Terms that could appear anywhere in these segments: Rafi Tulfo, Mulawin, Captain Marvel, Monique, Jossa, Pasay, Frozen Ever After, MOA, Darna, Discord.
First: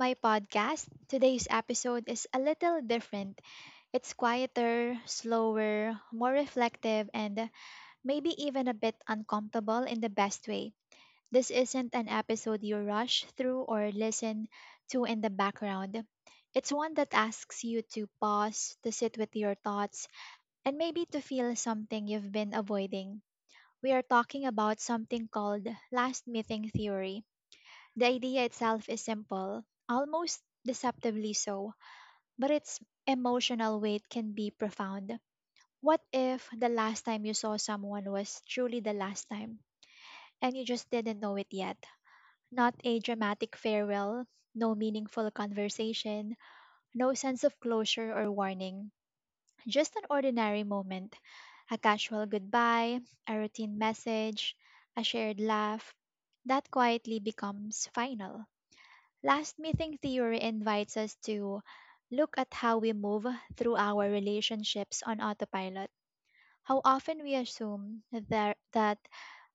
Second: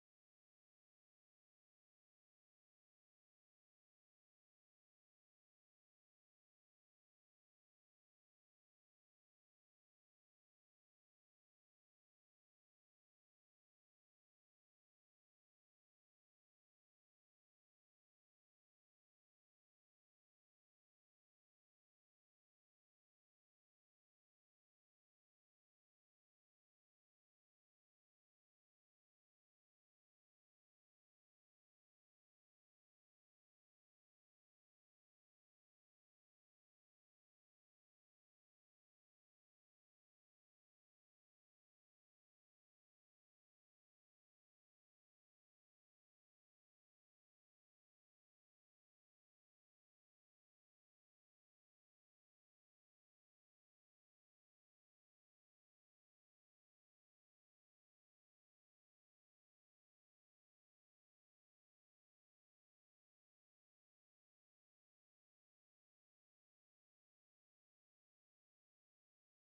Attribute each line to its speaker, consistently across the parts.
Speaker 1: my podcast. Today's episode is a little different. It's quieter, slower, more reflective, and maybe even a bit uncomfortable in the best way. This isn't an episode you rush through or listen to in the background. It's one that asks you to pause, to sit with your thoughts, and maybe to feel something you've been avoiding. We are talking about something called last meeting theory. The idea itself is simple, almost deceptively so, but its emotional weight can be profound. What if the last time you saw someone was truly the last time, and you just didn't know it yet? Not a dramatic farewell, no meaningful conversation, no sense of closure or warning, just an ordinary moment. A casual goodbye, a routine message, a shared laugh, that quietly becomes final. Last meeting theory invites us to look at how we move through our relationships on autopilot. How often we assume that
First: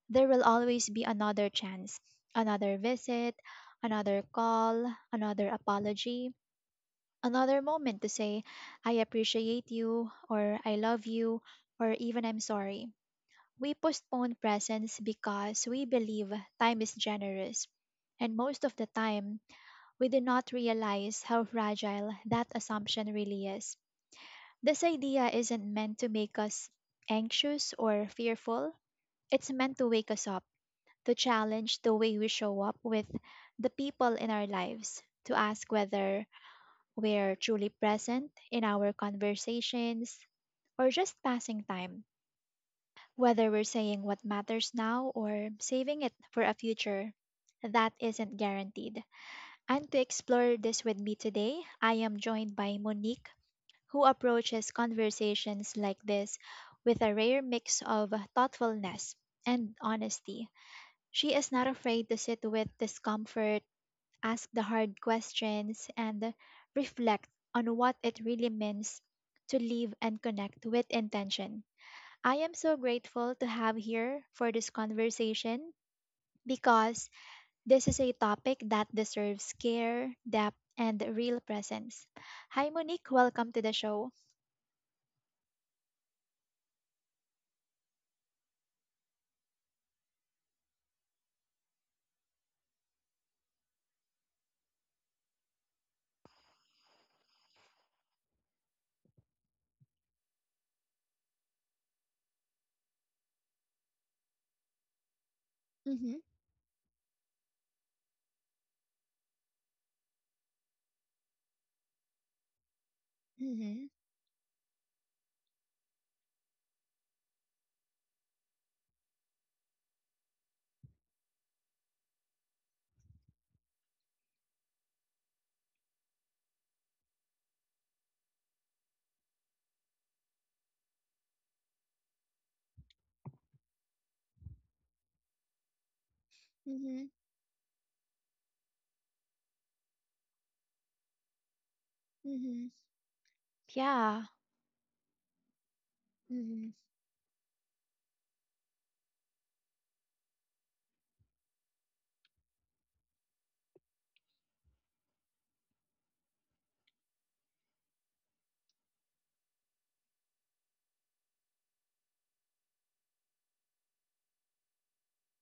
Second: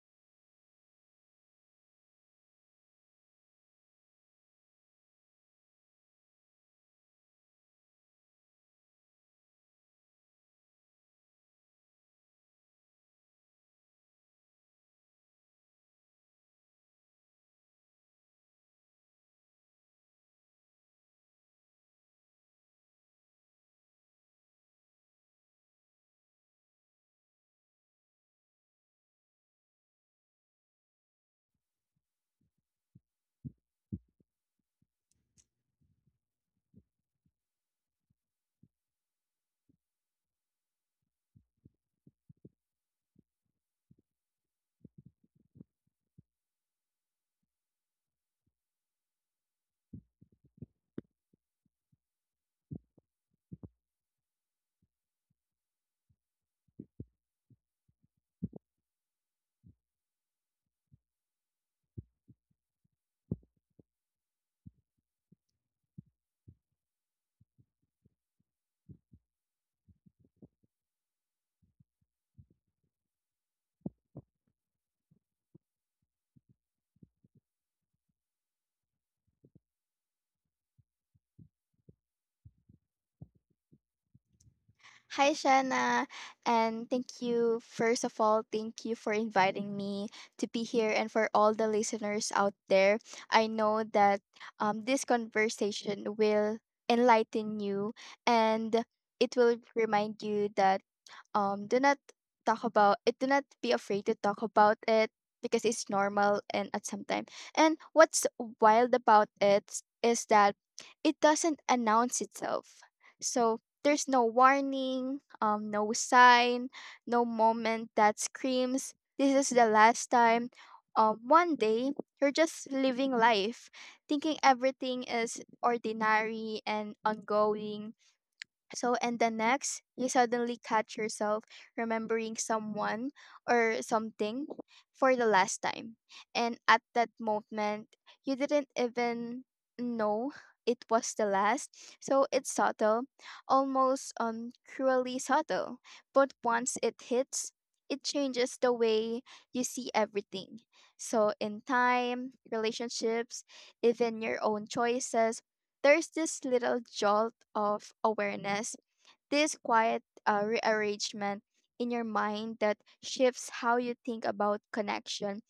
Speaker 1: there will always be another chance, another visit, another call, another apology, another moment to say, I appreciate you, or I love you, or even I'm sorry. We postpone presence because we believe time is generous. And most of the time, we do not realize how fragile that assumption really is. This idea isn't meant to make us anxious or fearful, it's meant to wake us up, to challenge the way we show up with the people in our lives, to ask whether we're truly present in our conversations or just passing time, whether we're saying what matters now or saving it for a future that isn't guaranteed. And to explore this with me today, I am joined by Monique, who approaches conversations like this with a rare mix of thoughtfulness and honesty. She is not afraid to sit with discomfort, ask the hard questions, and reflect on what it really means to live and connect with intention. I am so grateful to have here for this conversation because this is a topic that deserves care, depth, and real presence. Hi, Monique. Welcome to the show.
Speaker 2: Hi, Shanna, and thank you. First of all, thank you for inviting me to be here and for all the listeners out there. I know that this conversation will enlighten you, and it will remind you that, do not talk about it, do not be afraid to talk about it because it's
Speaker 1: Mm-hmm.
Speaker 2: normal and at some time. And what's wild about it is that it doesn't announce itself, so
Speaker 1: Mm-hmm.
Speaker 2: there's no warning, no sign, no moment that screams this is the last time. One day you're just living life, thinking everything is ordinary and ongoing, and the next, you suddenly catch yourself remembering someone or something for the last time. And at
Speaker 1: Mm-hmm.
Speaker 2: that moment, you didn't even know it was the last. So, it's
Speaker 1: Mm-hmm.
Speaker 2: subtle, almost
Speaker 1: Yeah.
Speaker 2: cruelly subtle. But
Speaker 1: Mm-hmm.
Speaker 2: once it hits, it changes the way you see everything. So, in time, relationships, even your own choices, there's this little jolt of awareness, this quiet rearrangement in your mind that shifts how you think about connection,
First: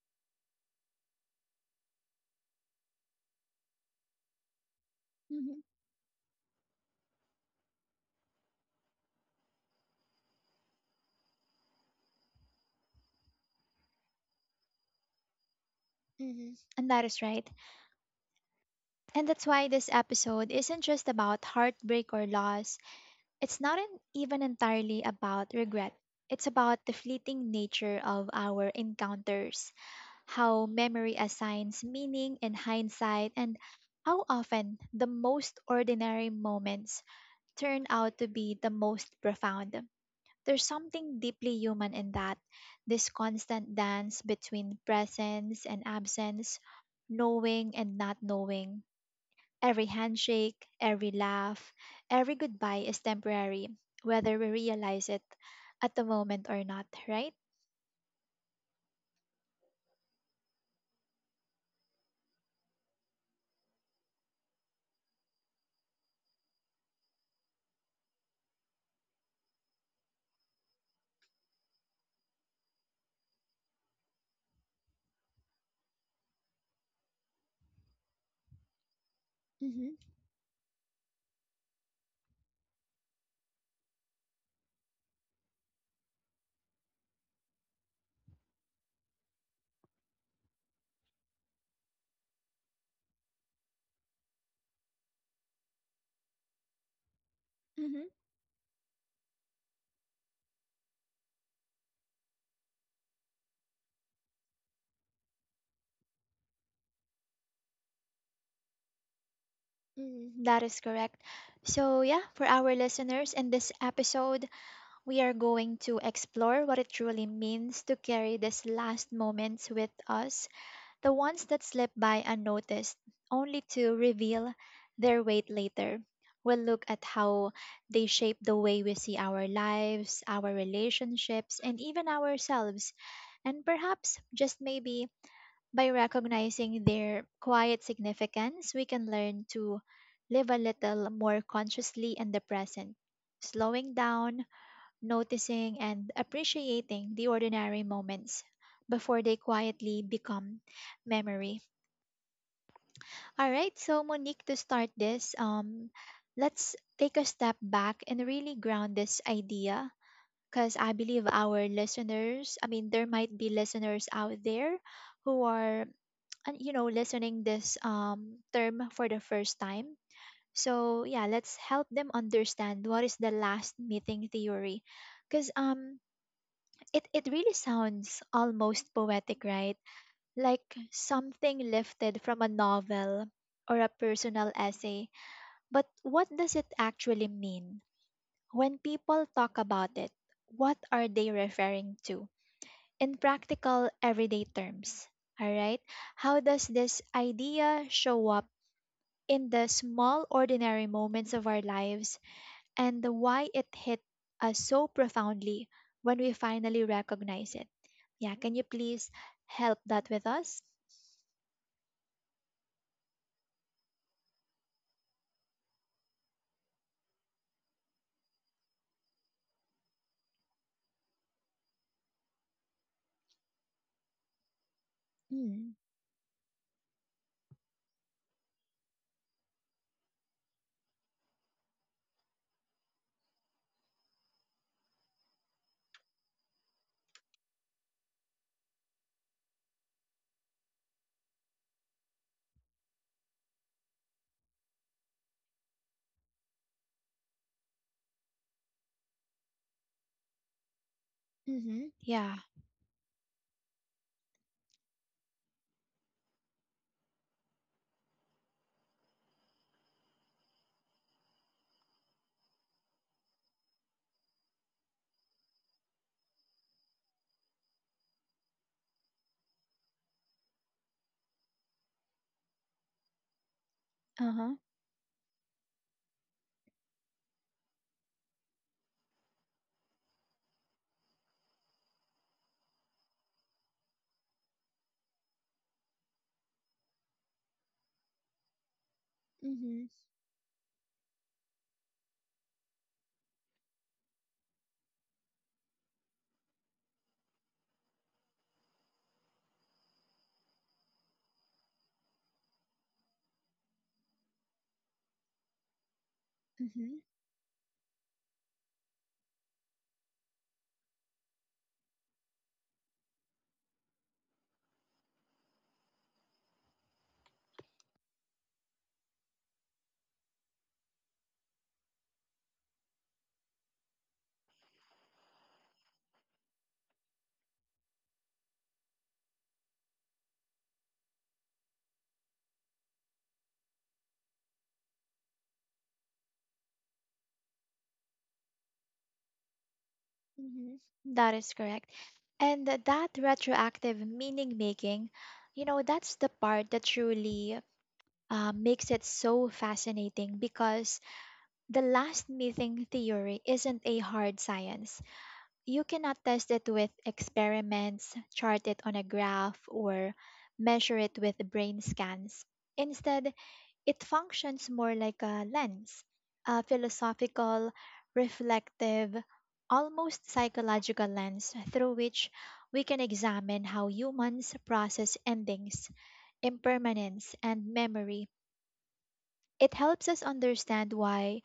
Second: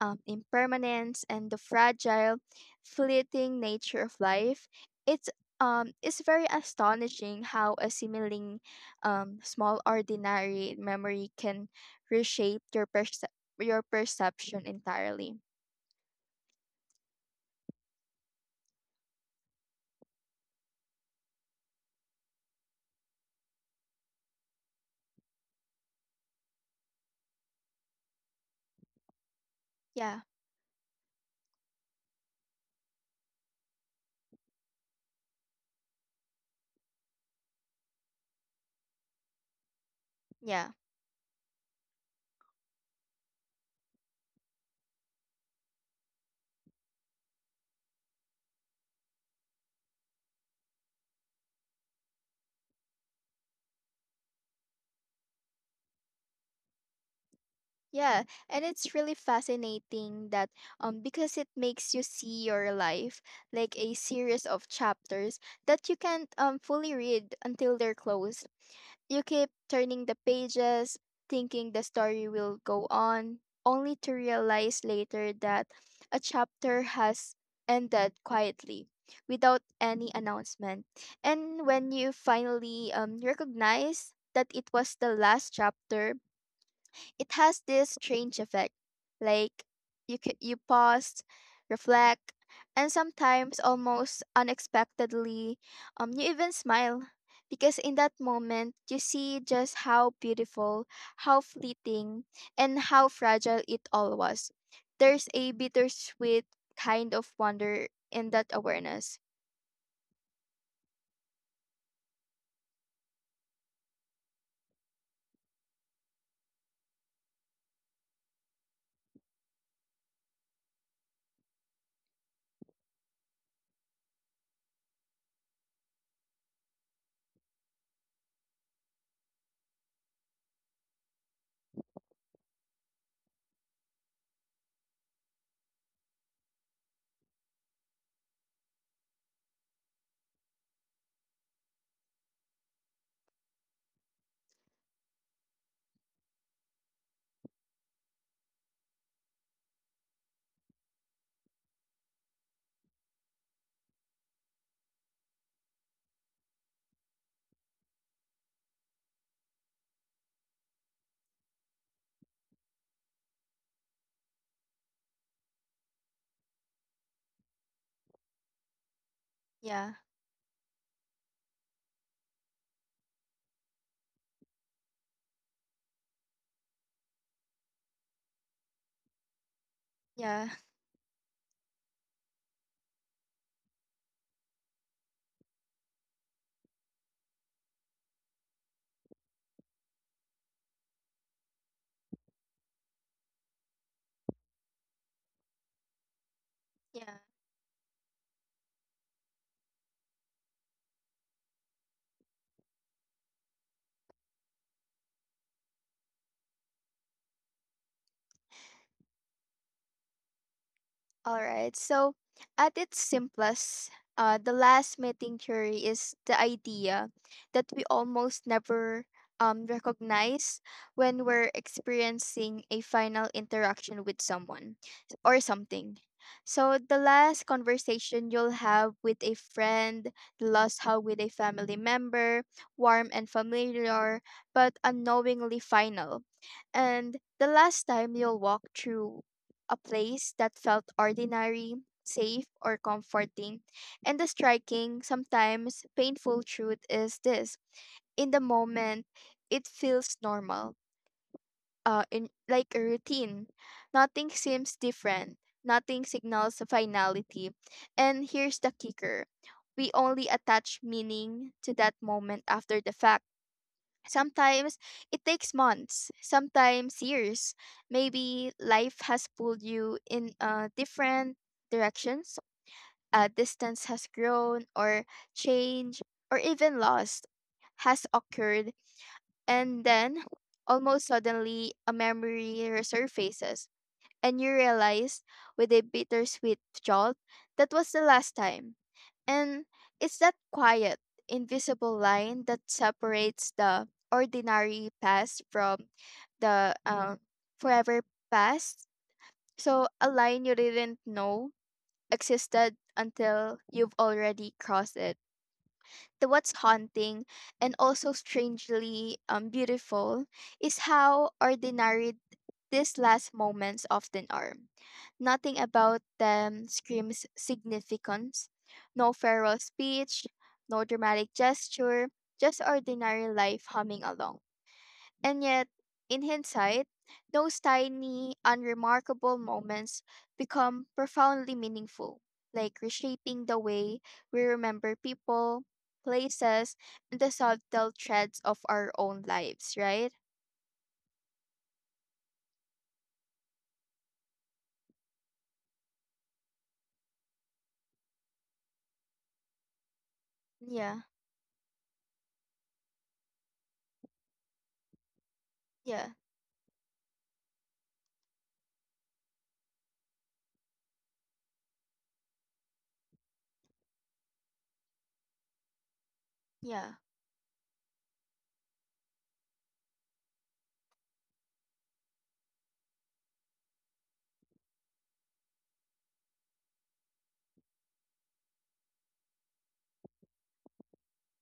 Speaker 2: impermanence, and the fragile, fleeting nature of life. It's
Speaker 1: Mm-hmm.
Speaker 2: it's very astonishing how a seemingly small, ordinary memory can reshape your perception entirely.
Speaker 1: Mm-hmm. And that is right. And that's why this episode isn't just about heartbreak or loss. It's not even entirely about regret. It's about the fleeting nature of our encounters,
Speaker 2: Yeah,
Speaker 1: how memory assigns meaning in hindsight, and how often the most ordinary moments turn out to be the most profound.
Speaker 2: yeah,
Speaker 1: There's something deeply human in that, this constant dance between presence and absence, knowing and not knowing. Every handshake, every laugh, every goodbye is temporary, whether we realize it at the moment or not, right?
Speaker 2: yeah. And it's really fascinating that, because it makes you see your life like a series of chapters that you can't fully read until they're closed. You keep turning the pages, thinking the story will go on, only to realize later that a chapter has ended quietly without
Speaker 1: Mm-hmm.
Speaker 2: any announcement. And when you finally recognize that it was the last chapter, it has this strange effect. Like, you pause, reflect, and sometimes almost unexpectedly, you even smile, because in
Speaker 1: Mm-hmm.
Speaker 2: that moment you see just how beautiful, how fleeting, and how fragile it all was. There's a bittersweet kind of wonder in that awareness.
Speaker 1: Mm, that is correct. So, yeah, for our listeners in this episode, we are going to explore what it truly means to carry these last moments with us, the ones that slip by unnoticed, only to reveal their weight later. We'll look at how they shape the way we see our lives, our relationships, and even ourselves. And perhaps, just maybe, by recognizing their quiet significance, we can learn to live a little more consciously in the present, slowing down, noticing, and appreciating the ordinary moments before they quietly become memory. All right, so Monique, to start this, let's take a step back and really ground this idea because I believe our listeners, I mean, there might be listeners out there who are, you know, listening this term for the first
Speaker 2: Yeah,
Speaker 1: time. So yeah, let's help them understand what is the last meeting theory, because it really sounds almost poetic, right?
Speaker 2: yeah,
Speaker 1: Like something lifted from a novel or a personal essay, but what does it actually mean? When people talk about it, what are they referring to? In practical, everyday terms, alright? How does this
Speaker 2: yeah.
Speaker 1: idea show up in the small, ordinary moments of our lives and why it hit us so profoundly when we finally recognize it? Yeah, can you please help that with us?
Speaker 2: All right. So, at its simplest, the last meeting theory is the idea that we almost never recognize when we're experiencing a final interaction with someone or
Speaker 1: Mm,
Speaker 2: something. So, the last conversation you'll have with a friend, the last hug with a family member, warm and familiar, but unknowingly final. And the last time you'll walk through a place that felt ordinary, safe, or comforting. And the striking, sometimes painful truth is this: in the moment, it feels normal,
Speaker 1: mm-hmm,
Speaker 2: in,
Speaker 1: yeah,
Speaker 2: like, a routine. Nothing seems different, nothing signals a finality. And here's the kicker: we only attach meaning to that moment after the fact. Sometimes it takes months, sometimes years. Maybe life has pulled you in different directions, distance has
Speaker 1: uh huh,
Speaker 2: grown, or change, or even loss, has occurred. And then, almost suddenly, a memory resurfaces, and you realize with a bittersweet jolt, that was the last time. And
Speaker 1: mm-hmm,
Speaker 2: it's that quiet, invisible line that separates the ordinary past from the forever past. So, a line you didn't know existed until you've already crossed it. The what's
Speaker 1: mm-hmm.
Speaker 2: haunting and also strangely beautiful is how ordinary these last moments often are. Nothing about them screams significance. No farewell speech, no dramatic gesture, just ordinary life humming along. And yet, in hindsight, those tiny, unremarkable moments become profoundly meaningful, like reshaping the way we remember people, places, and the subtle threads of our own lives, right?
Speaker 1: Mhm. That is correct. And that retroactive meaning making, you know, that's the part that truly makes it so fascinating
Speaker 2: Yeah,
Speaker 1: because the last meeting theory isn't a hard science. You
Speaker 2: yeah,
Speaker 1: cannot test it with experiments, chart it on a graph, or measure it with brain scans. Instead, it functions more like a lens, a
Speaker 2: yeah,
Speaker 1: philosophical, reflective, almost psychological lens through which we can examine how humans process endings, impermanence, and memory. It helps us understand why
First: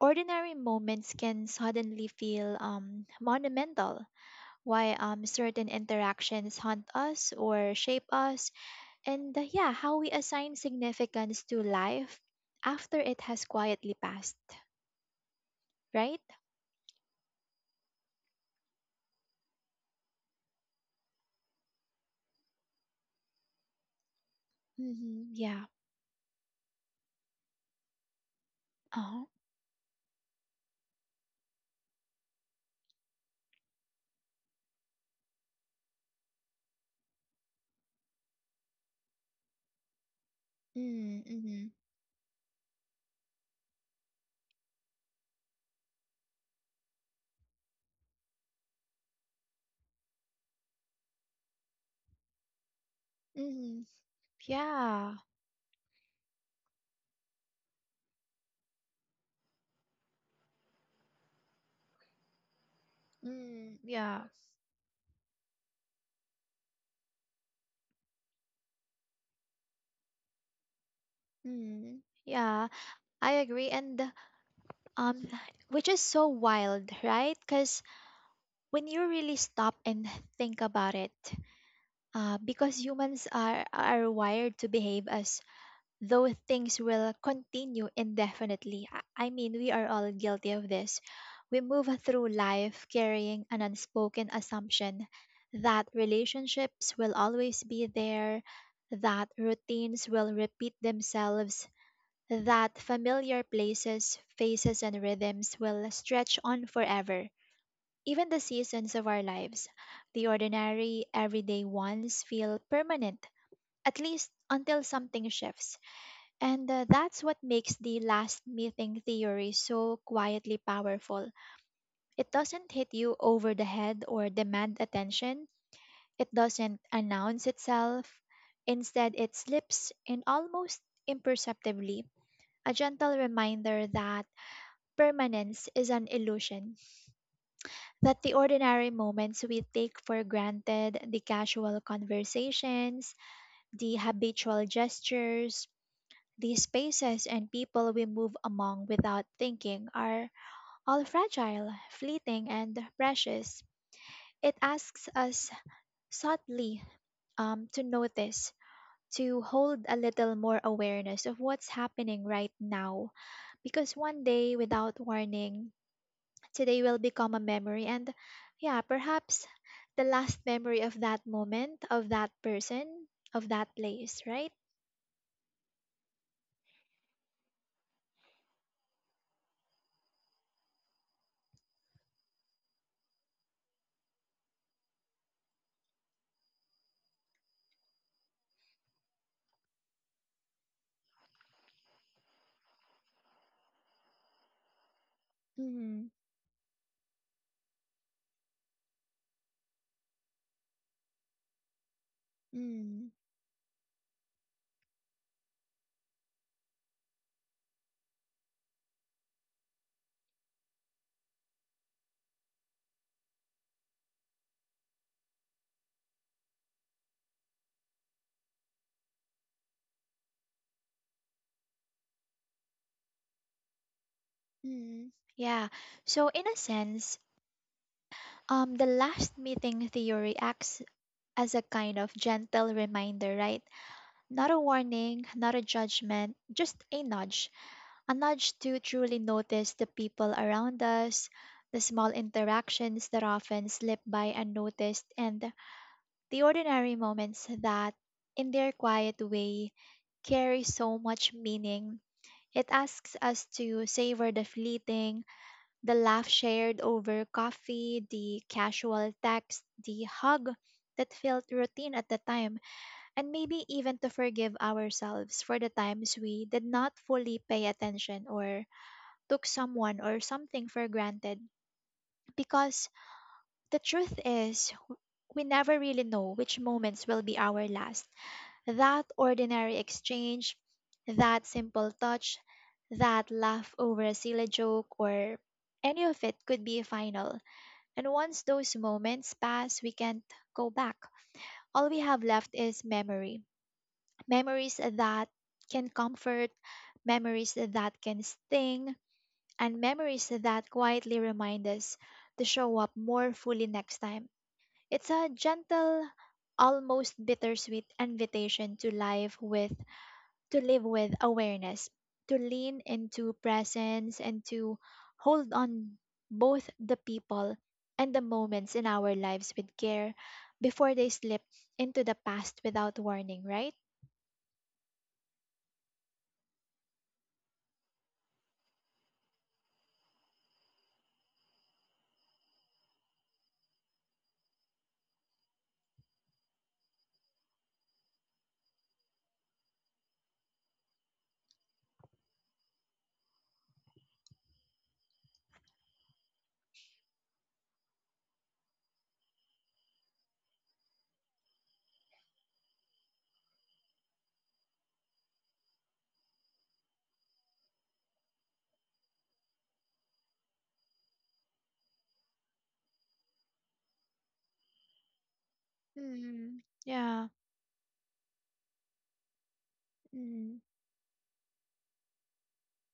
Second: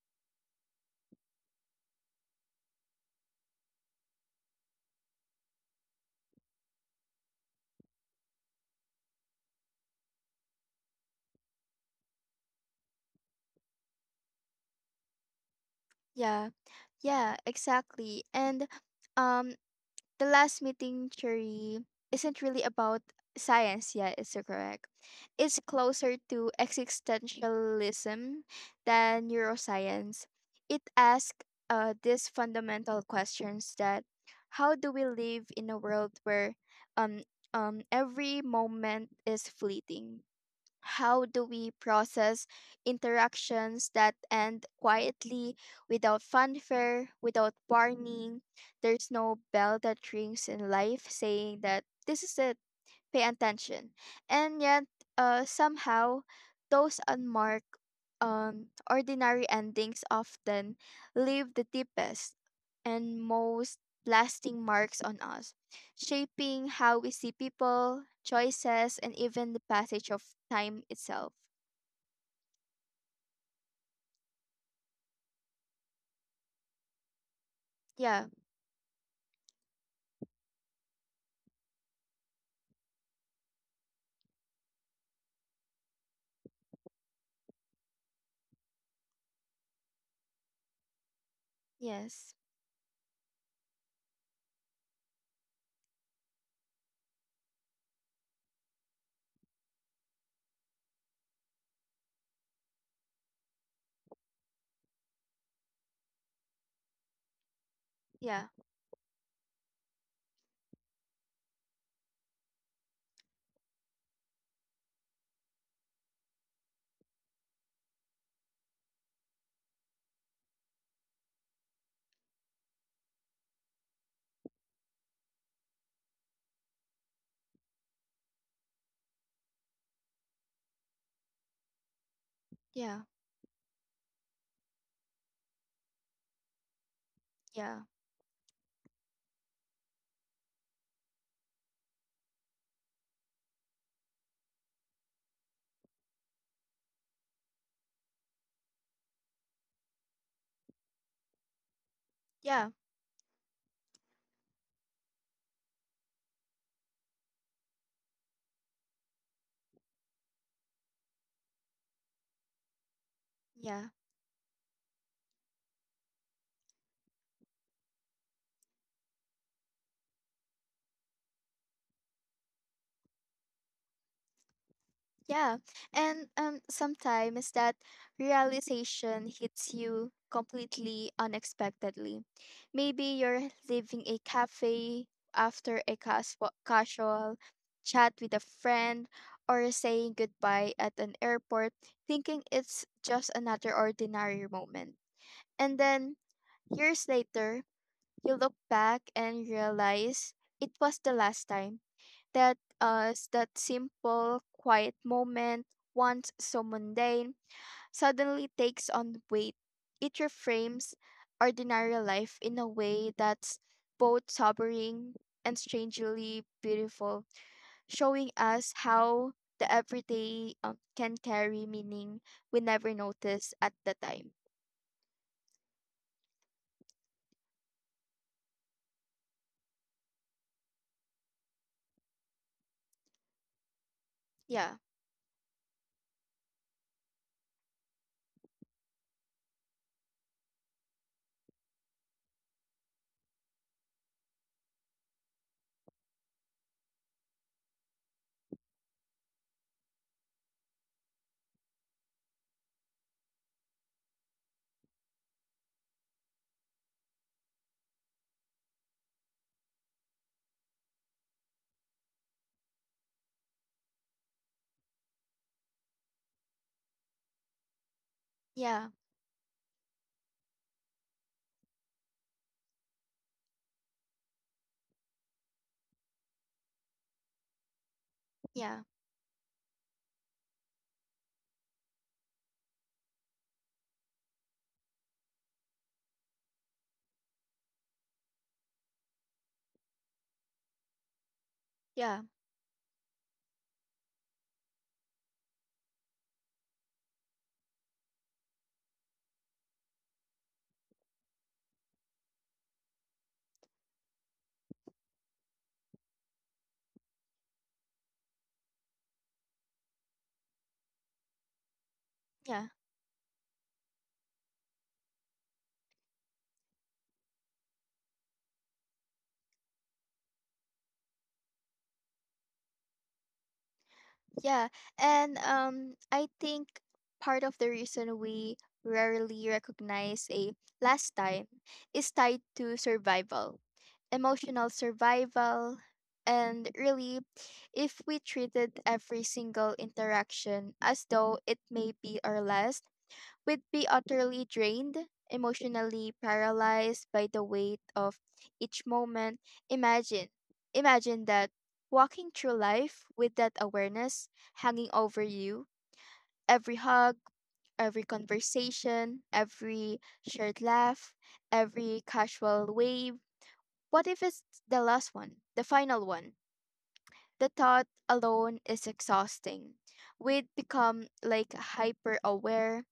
Speaker 1: ordinary moments can suddenly feel monumental, why certain interactions haunt us or shape us, and yeah, how we assign significance to life after it has quietly passed, right?
Speaker 2: yeah, yeah, exactly. And, um, the last meeting, Cherry, isn't really about science yet, is it correct?
Speaker 1: Mm-hmm,
Speaker 2: It's
Speaker 1: yeah.
Speaker 2: closer to existentialism
Speaker 1: Uh-huh.
Speaker 2: than neuroscience. It asks these fundamental questions that, how do we live in a world where, um, every moment is fleeting? How do
Speaker 1: Mm-hmm,
Speaker 2: we process interactions that end quietly, without fanfare, without warning? There's no bell that rings in life saying that this is it, pay
Speaker 1: mm-hmm.
Speaker 2: attention. And yet,
Speaker 1: Yeah.
Speaker 2: somehow, those unmarked, ordinary endings often leave the deepest and most
Speaker 1: Mm, yeah.
Speaker 2: lasting marks on us, shaping how we see people, choices, and even the passage of time itself.
Speaker 1: Mm, yeah. I agree. And um, which is so wild, right? Because
Speaker 2: Yeah,
Speaker 1: when you really stop and think about it, because humans are wired to behave as though things will continue indefinitely. I mean, we are all guilty of this. We move through
Speaker 2: yes,
Speaker 1: life carrying an unspoken assumption that relationships will always be there, that routines will repeat themselves, that familiar places, faces, and rhythms will stretch on forever. Even the
Speaker 2: yeah,
Speaker 1: seasons of our lives, the ordinary, everyday ones, feel permanent, at least until something shifts, and that's what makes the last meeting theory so quietly powerful. It doesn't hit you over the head or demand attention, it doesn't announce itself. Instead, it slips in almost imperceptibly, a
Speaker 2: yeah,
Speaker 1: gentle reminder that permanence is an illusion,
Speaker 2: yeah,
Speaker 1: that the ordinary moments we take for granted, the casual conversations, the habitual gestures, these spaces and people we move among without thinking are all fragile, fleeting,
Speaker 2: yeah,
Speaker 1: and precious. It asks us subtly to notice, to hold a little more awareness of what's happening right now.
Speaker 2: yeah.
Speaker 1: Because one day, without warning, today will become a memory, and yeah, perhaps the last memory of that moment, of that person, of that place, right?
Speaker 2: Yeah. And sometimes that realization hits you completely unexpectedly. Maybe you're leaving a cafe after a casual chat with a friend, or saying goodbye at an airport, thinking it's just another ordinary moment. And then
Speaker 1: Mm-hmm.
Speaker 2: years later, you look back and realize it was the last time, that
Speaker 1: Mm.
Speaker 2: us, that simple, quiet moment, once so mundane, suddenly takes on weight. It reframes ordinary life in a way that's both sobering and strangely beautiful, showing us how the everyday can carry meaning we never noticed at the time.
Speaker 1: Mm, yeah. So in a sense, the last meeting theory acts as a kind of gentle reminder, right? Not a
Speaker 2: Yeah,
Speaker 1: warning, not a judgment, just a nudge. A nudge to truly notice the people around us, the small interactions that often slip by unnoticed, and the ordinary moments that, in their quiet way, carry so much meaning. It asks us to savor the fleeting, the laugh shared over coffee, the casual text, the hug that felt routine at the time, and maybe even to forgive ourselves for the times we did not fully pay attention or
Speaker 2: yeah,
Speaker 1: took someone or something for granted. Because the truth is, we never really know which moments will be our last.
Speaker 2: yeah,
Speaker 1: That ordinary exchange, that simple touch, that laugh over a silly joke, or any of it could be final. And once those moments pass, we can't go back. All we
Speaker 2: yeah,
Speaker 1: have left is memory. Memories that can comfort, memories that can sting, and memories that quietly remind us to show up more fully next time. It's a gentle, almost bittersweet invitation to live with awareness, to
Speaker 2: yeah.
Speaker 1: lean into presence, and to hold on both the people and the moments in our lives with care before they slip into the past without warning, right?
Speaker 2: Yeah, and I think part of the reason we rarely recognize a last time is tied to survival, emotional survival, and really, if we treated every single interaction as though it may be our last, we'd be utterly drained, emotionally paralyzed by the weight of each moment. Imagine, imagine that, walking through life with that awareness hanging over you. Every hug, every conversation, every shared laugh, every casual wave. What if it's the last one, the final one?
Speaker 1: Mm-hmm. Yeah.
Speaker 2: The thought alone is exhausting. We'd
Speaker 1: Mm-hmm.
Speaker 2: become like hyper aware,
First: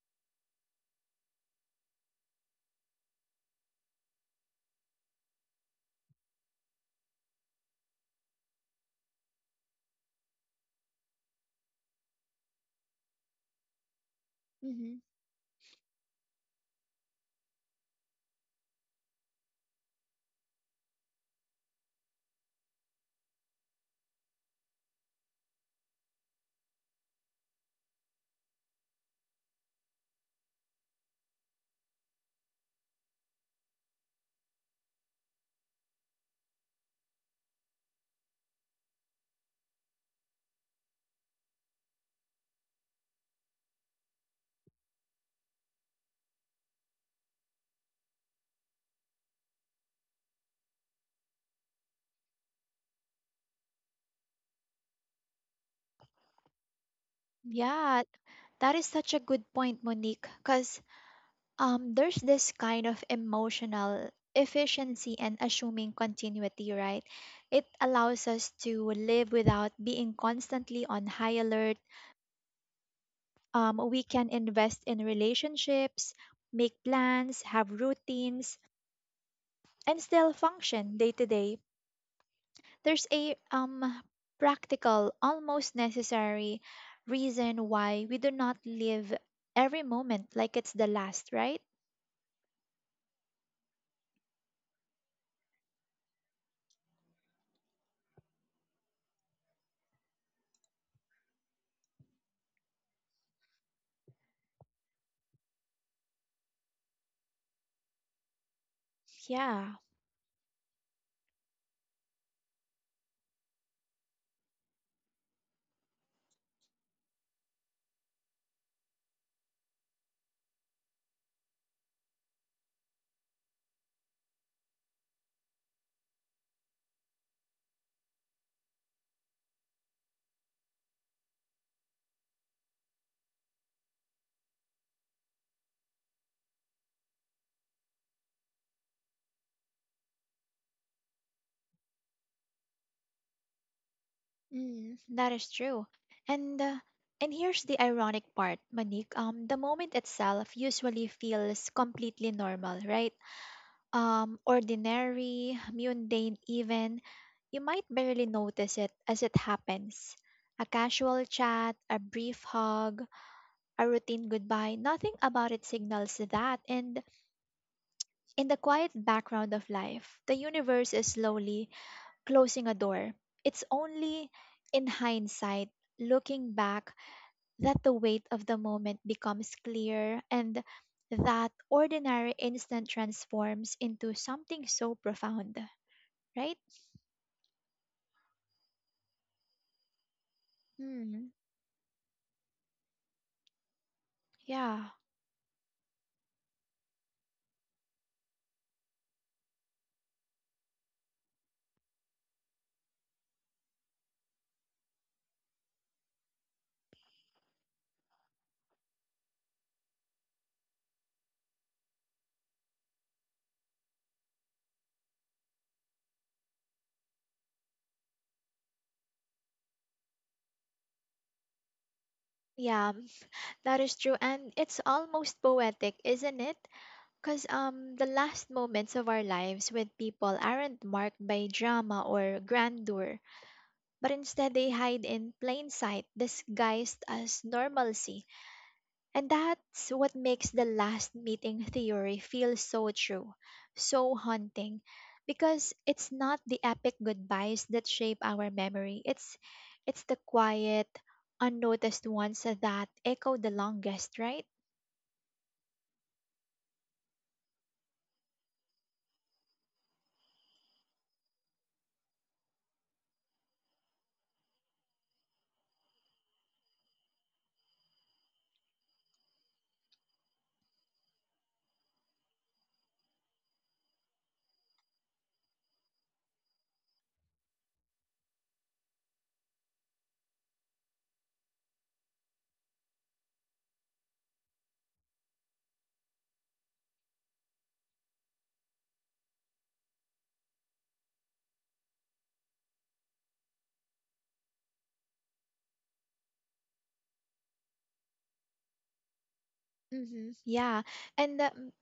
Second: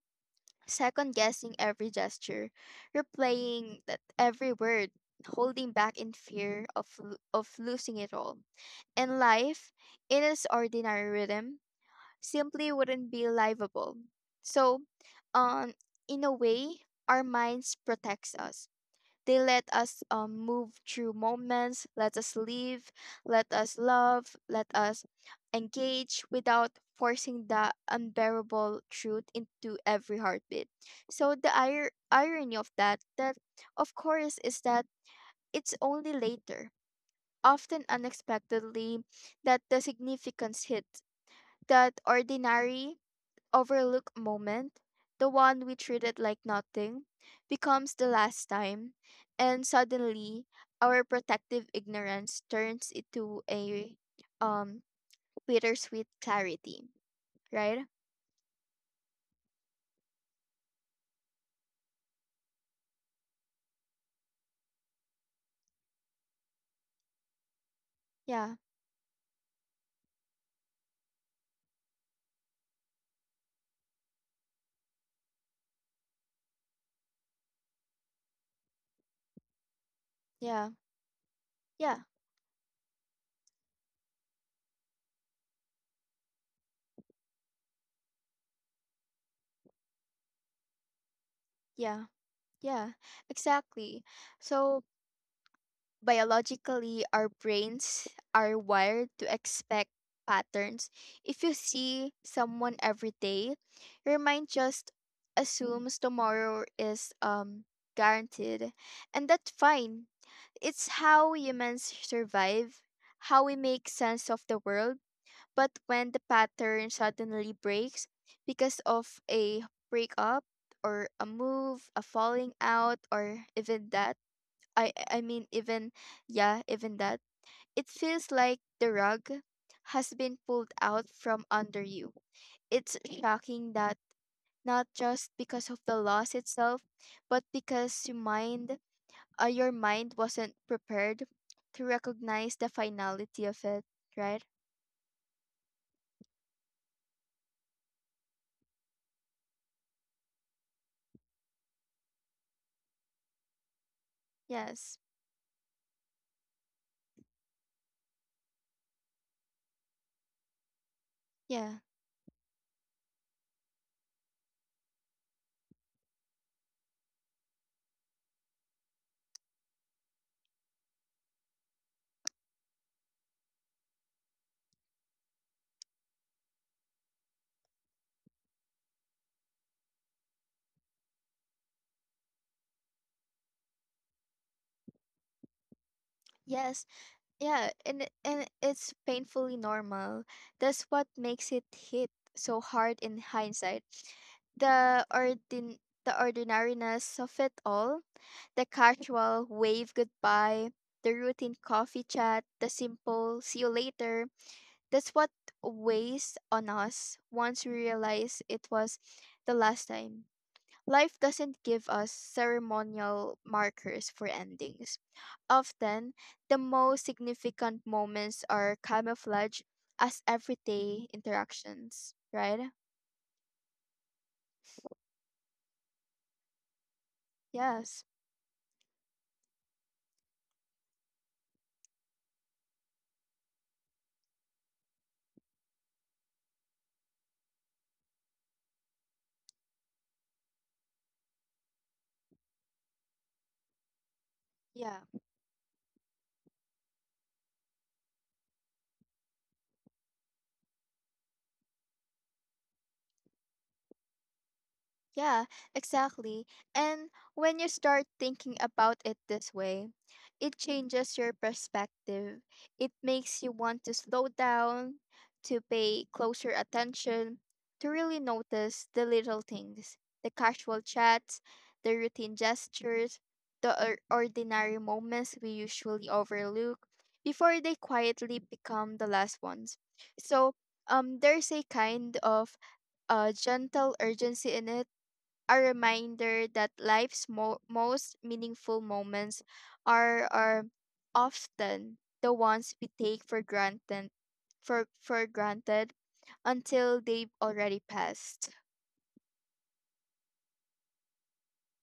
Speaker 2: second guessing every gesture, replaying that every word, holding back in fear of of losing it all. And life, in its ordinary rhythm, simply wouldn't be livable. So,
Speaker 1: Hmm.
Speaker 2: um, in a way, our minds protects us. They let us move through moments, let us live, let us love, let us engage without forcing the unbearable truth into every heartbeat. So the irony of that, of course, is that it's only later, often unexpectedly, that the significance hits. That ordinary, overlooked moment, the one we treated like nothing, becomes the last time, and suddenly our protective ignorance turns into a um bittersweet clarity, right?
Speaker 1: Yeah, that is such a good point, Monique, because there's this kind of emotional efficiency and assuming continuity, right? It allows us
Speaker 2: Yeah,
Speaker 1: to live without being constantly on high alert. We can invest in relationships, make plans, have routines, and still
Speaker 2: yeah,
Speaker 1: function day to day.
Speaker 2: yeah,
Speaker 1: There's a practical, almost necessary reason why we do not live every moment like it's the last, right?
Speaker 2: yeah, yeah, exactly. So, biologically our brains are wired to expect patterns. If you see someone every day, your mind just assumes tomorrow is guaranteed, and that's
Speaker 1: Yeah.
Speaker 2: fine. It's how humans survive, how we make sense of the world. But when the pattern suddenly breaks because of a breakup, or a move, a falling out, or even death, I mean even, yeah, even that. It feels like the rug has been pulled out from under you. It's shocking, that not just because of the loss itself, but because your mind, your mind wasn't prepared to recognize the finality of it, right?
Speaker 1: Mm, that is true. And uh, and here's the ironic part, Manik. The moment itself usually feels completely normal, right?
Speaker 2: Yes.
Speaker 1: Ordinary, mundane, even. You might barely notice it as it happens. A casual
Speaker 2: Yeah.
Speaker 1: chat, a brief hug, a routine goodbye, nothing about it signals that. And in the quiet background of life, the universe is slowly closing a door. It's only in hindsight, looking back, that the weight of the moment becomes clear and that ordinary instant transforms into something so profound, right?
Speaker 2: Yes. Yeah, and and it's painfully normal. That's what
Speaker 1: Hmm.
Speaker 2: makes it hit so hard in hindsight.
Speaker 1: Yeah.
Speaker 2: The ordinariness of it all, the casual wave goodbye, the routine coffee chat, the simple see you later. That's what weighs on us once we realize it was the last time. Life doesn't give us ceremonial markers for endings. Often, the most significant moments are camouflaged as everyday interactions, right?
Speaker 1: Yeah, that is true. And it's almost poetic, isn't it? Because
Speaker 2: Yes.
Speaker 1: the last moments of our lives with people aren't marked by drama or grandeur, but instead they hide in plain sight, disguised as normalcy. And that's what makes the last meeting theory feel so true, so haunting,
Speaker 2: Yeah.
Speaker 1: because it's not the epic goodbyes that shape our memory. It's the quiet, unnoticed ones that echo the longest, right?
Speaker 2: Yeah, exactly. And when you start thinking about it this way, it changes your perspective. It makes you want to slow down, to pay closer attention, to really notice the little things, the casual chats, the routine gestures, the ordinary moments we usually overlook before they quietly become the last ones. So, there's a kind of gentle urgency in it, a reminder that life's most meaningful moments are often the ones we take for granted for granted, until they've already passed.
Speaker 1: Mm-hmm. Yeah, and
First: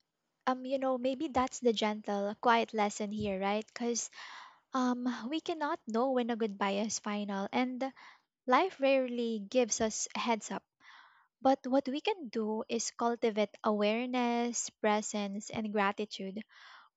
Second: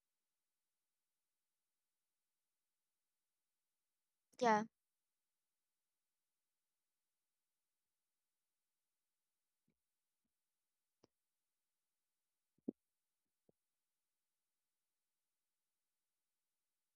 Speaker 1: You know, maybe that's the gentle, quiet lesson here, right? Because
Speaker 2: Yeah,
Speaker 1: we cannot know when a goodbye is final, and life rarely gives us a heads up. But what we can do is cultivate awareness, presence, and gratitude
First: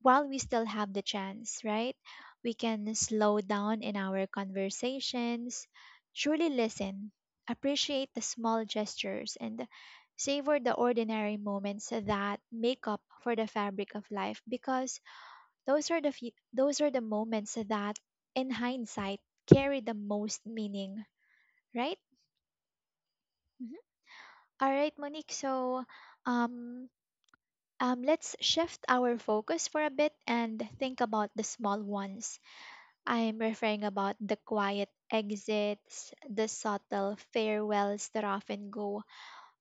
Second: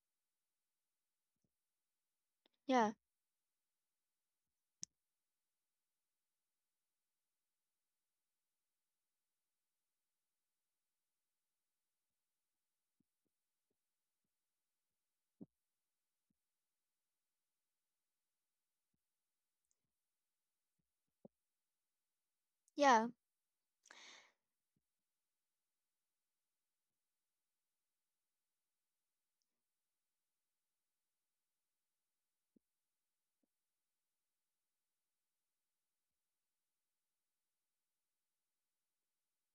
Speaker 1: while we still have the chance, right? We
Speaker 2: yeah,
Speaker 1: can slow down in our conversations, truly listen, appreciate the small gestures, and savor the ordinary moments that make up for the fabric of life because those are the moments that in hindsight carry the most meaning, right?
Speaker 2: yeah,
Speaker 1: Mhm. All right, Monique. So, um, let's shift our focus for a bit and think about the small ones. I'm referring about the quiet exits, the subtle farewells that often go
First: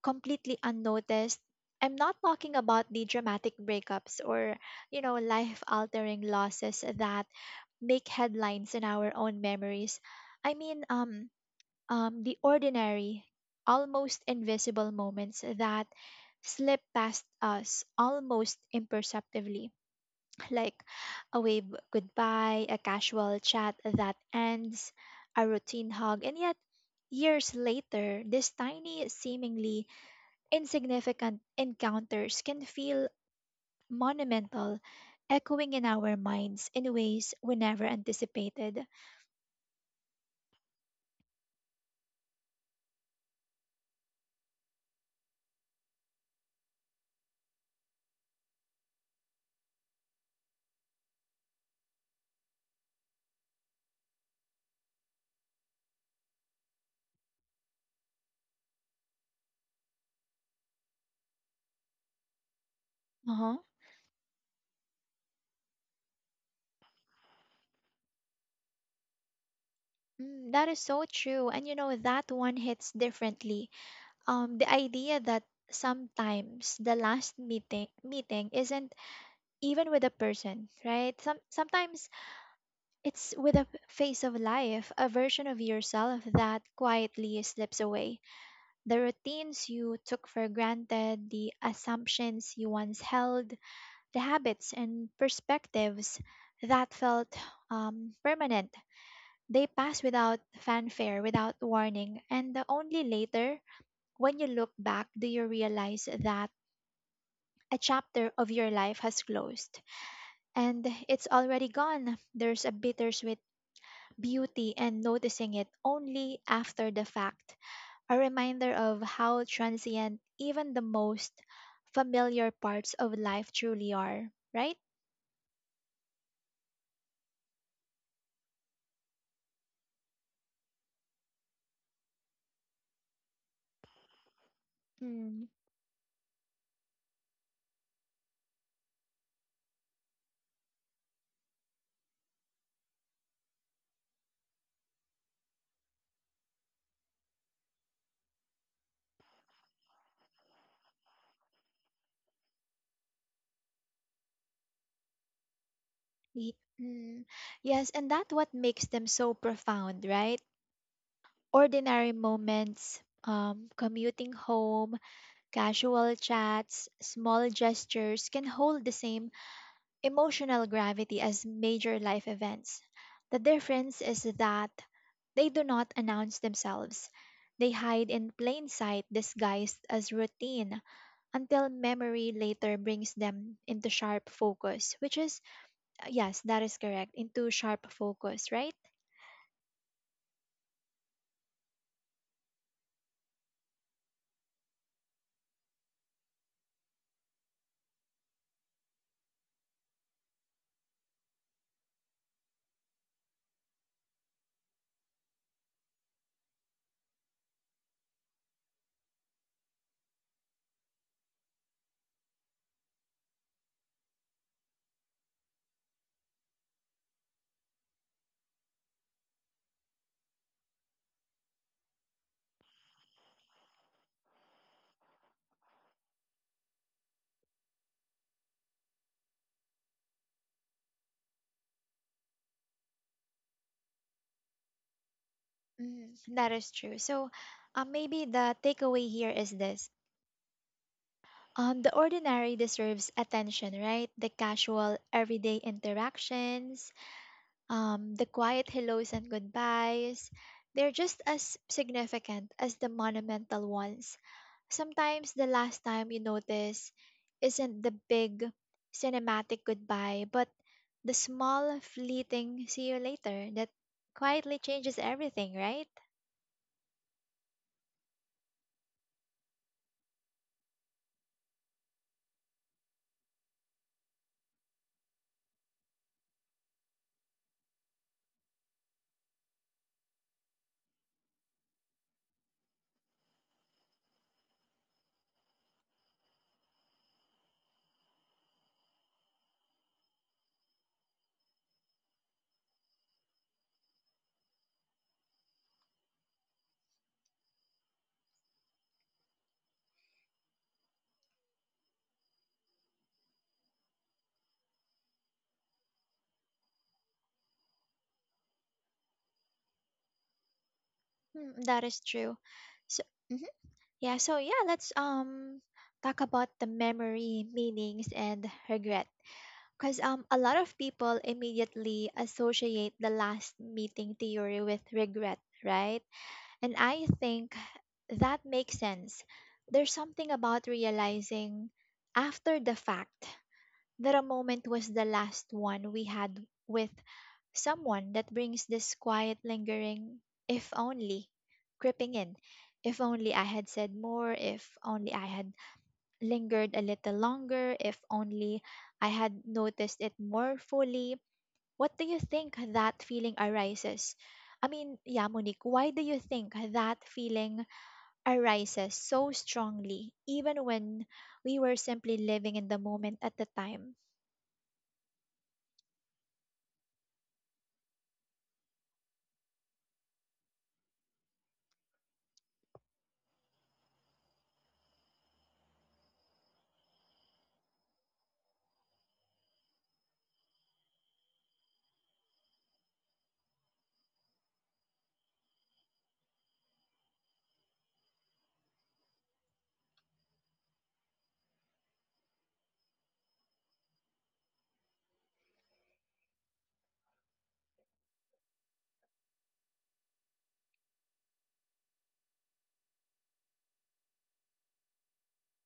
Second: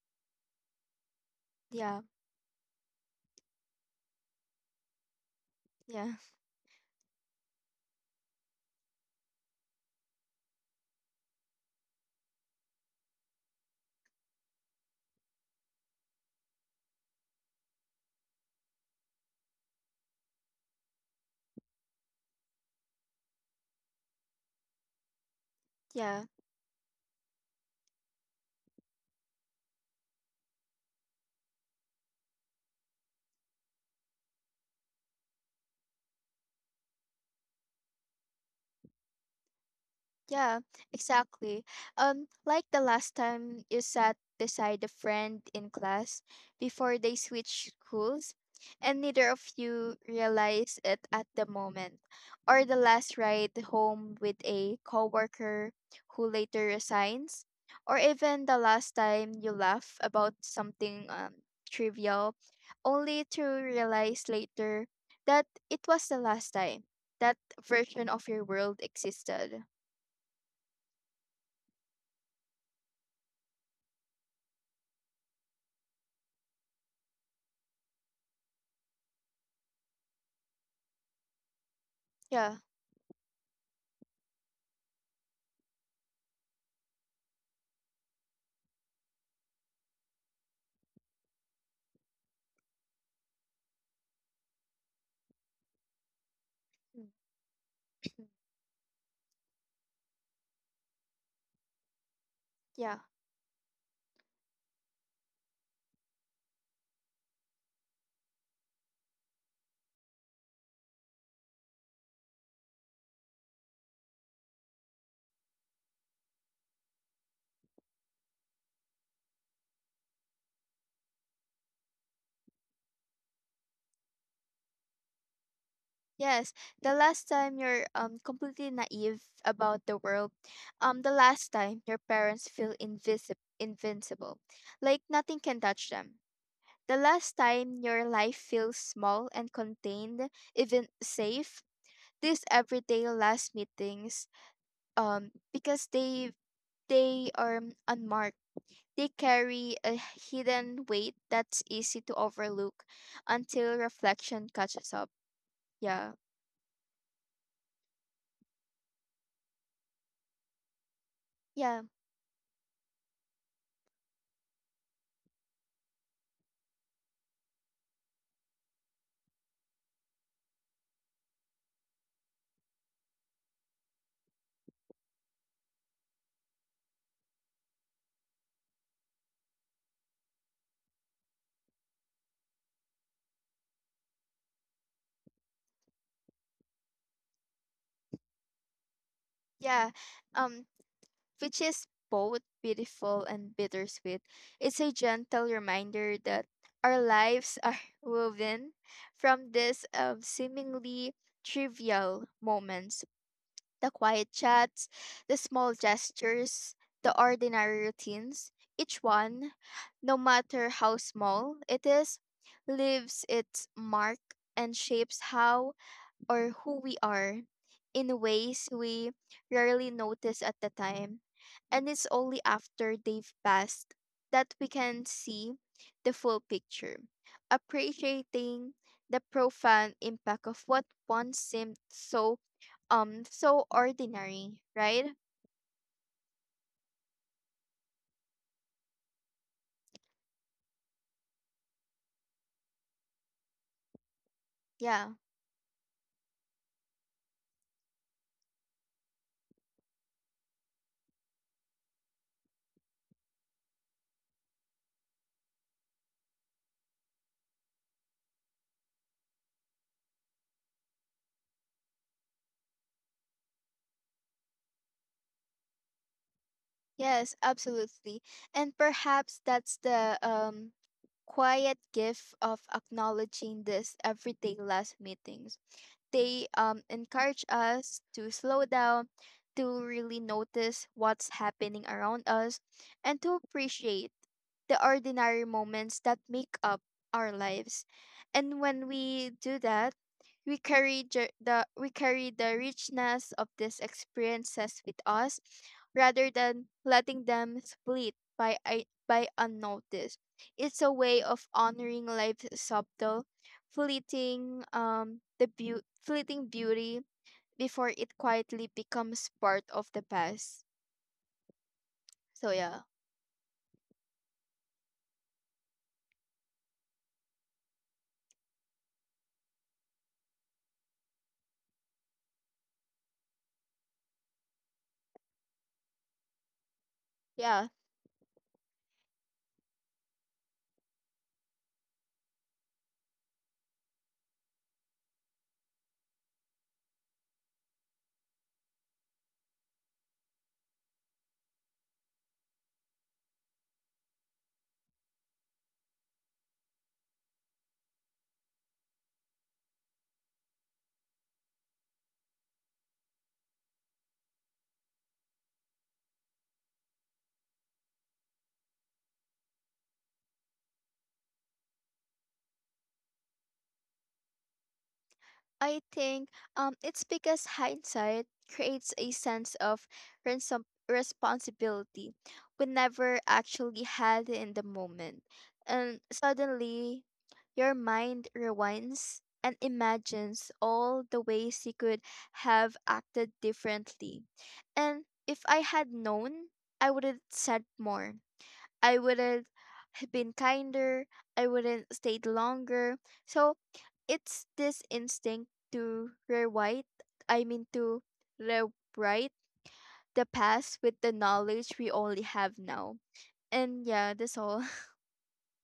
Speaker 1: completely unnoticed. I'm
Speaker 2: yeah,
Speaker 1: not talking about the dramatic breakups or, you know, life
Speaker 2: yeah,
Speaker 1: altering losses that make headlines in our own memories. I mean, um, the ordinary, almost invisible moments that slip past us almost imperceptibly, like a wave goodbye, a casual chat that ends, a routine hug,
Speaker 2: yeah.
Speaker 1: and yet years later, these tiny, seemingly insignificant encounters can feel monumental, echoing in our minds in ways we never anticipated.
Speaker 2: Yeah, exactly. Like the last time you sat beside a friend in class before they switched schools, and neither of you realized it at the moment, or the last ride home with a coworker who later resigns, or even the last time you laugh about something trivial, only to
Speaker 1: Uh-huh.
Speaker 2: realize later that it was the last time that version of your world existed.
Speaker 1: Mm, that is so true. And you know, that one hits differently the idea that sometimes the last meeting isn't even with a person, right? Sometimes
Speaker 2: Yeah.
Speaker 1: it's with a phase of life, a version of yourself that quietly slips away, the routines you took for granted, the assumptions you once held, the habits and perspectives that
Speaker 2: Mm,
Speaker 1: felt permanent. They pass without fanfare, without warning, and only
Speaker 2: yeah.
Speaker 1: later, when you look back, do you realize that a chapter of your life has closed and it's already gone. There's a bittersweet beauty and noticing it only after the fact, a reminder of how transient even the most familiar parts of life truly are, right?
Speaker 2: Yes. The last time you're completely naive about the world, the last time your parents feel invisible invincible. Like
Speaker 1: Mm.
Speaker 2: nothing can touch them. The last time your life feels small and contained, even safe. These everyday last meetings, because they are unmarked. They carry a hidden weight that's easy to overlook until reflection catches up. Yeah.
Speaker 1: Mm. Yes, and that what makes them so profound, right?
Speaker 2: Yeah.
Speaker 1: Ordinary moments, commuting home, casual chats, small gestures can hold the same emotional gravity as major life events. The difference is that they do not announce themselves. They hide in plain sight disguised as routine until memory later brings them into sharp focus, which is, yes, that is correct, into sharp focus, right?
Speaker 2: Yeah, um, which is both beautiful and bittersweet. It's a gentle reminder that our lives are woven from these seemingly trivial moments, the quiet chats, the small gestures, the ordinary routines. Each one, no matter how small it is, leaves its mark and shapes how or who we are in ways we rarely notice at the time. And it's only after they've passed that we can see the full picture, appreciating the profound impact of what once seemed so so ordinary, right?
Speaker 1: Mm, that is true. So maybe the takeaway here is this. The ordinary deserves attention, right? The casual,
Speaker 2: Yeah.
Speaker 1: everyday interactions, the quiet hellos and goodbyes, they're just as significant as the monumental ones. Sometimes the last time you notice isn't the big cinematic goodbye, but the small, fleeting see you later that quietly changes everything, right?
Speaker 2: Yes, absolutely. And perhaps that's the quiet gift of acknowledging this everyday last meetings, they encourage us to slow down, to really notice what's happening around us, and to appreciate the ordinary moments that make up our lives. And when we do that, we carry ju- the we carry the richness of these experiences with us rather than letting them split by unnoticed. It's a way of honoring life's subtle fleeting fleeting beauty before it quietly becomes part of the past.
Speaker 1: Hmm, that is true.
Speaker 2: So yeah.
Speaker 1: So, mhm. Yeah, so yeah, let's talk about the memory, meanings, and regret. Because a lot of people immediately associate the last meeting theory with regret, right? And I think
Speaker 2: Yeah,
Speaker 1: that makes sense. There's something about realizing after the fact that a moment was the last one we had with someone that brings this quiet, lingering, if only, creeping in. If only I had said more, if only I had lingered a little longer, if only I had noticed it more fully. What do you think that feeling arises? Monique, why do you think that feeling arises so strongly, even when we were simply living in the moment at the time.
Speaker 2: I think it's because hindsight creates a sense of responsibility we never actually had in the moment. And suddenly, your mind rewinds and imagines all the ways you could have acted differently. And if I had known, I would have said more. I wouldn't have been kinder. I wouldn't stayed longer. So it's this instinct to rewrite. I mean to rewrite the past with the knowledge we only have now. And yeah, that's all.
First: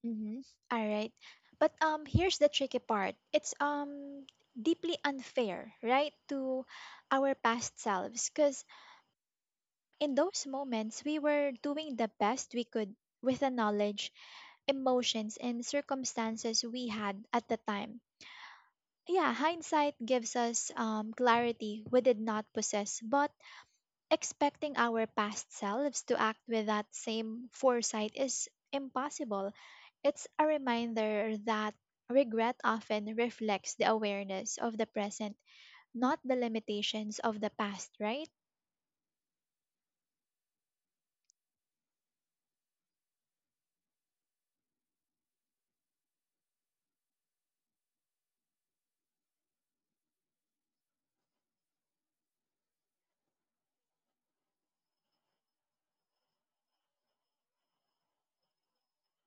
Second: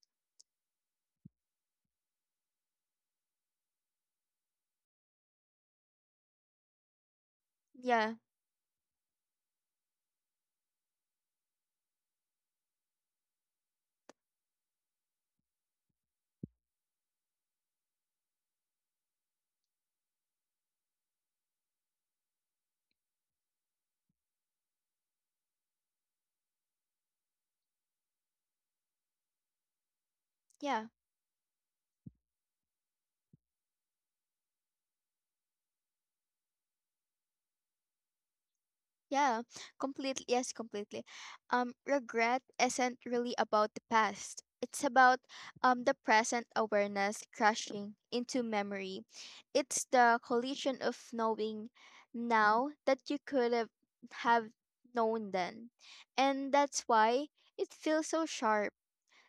Speaker 1: Mm-hmm. All right. But here's the tricky part. It's deeply unfair, right, to our past
Speaker 2: yeah,
Speaker 1: selves because in those moments we were doing the best we could with the knowledge emotions and circumstances we had at the time. Yeah, hindsight gives us clarity we did not possess, but expecting our past selves to act with that same foresight is impossible. It's a
Speaker 2: yeah.
Speaker 1: reminder that regret often reflects the awareness of the present, not the limitations of the past, right?
Speaker 2: Yeah, completely. Yes, completely. Regret isn't really about the past. It's about the present awareness crashing into memory. It's the collision of knowing now that you could have known then, and that's why it feels so sharp.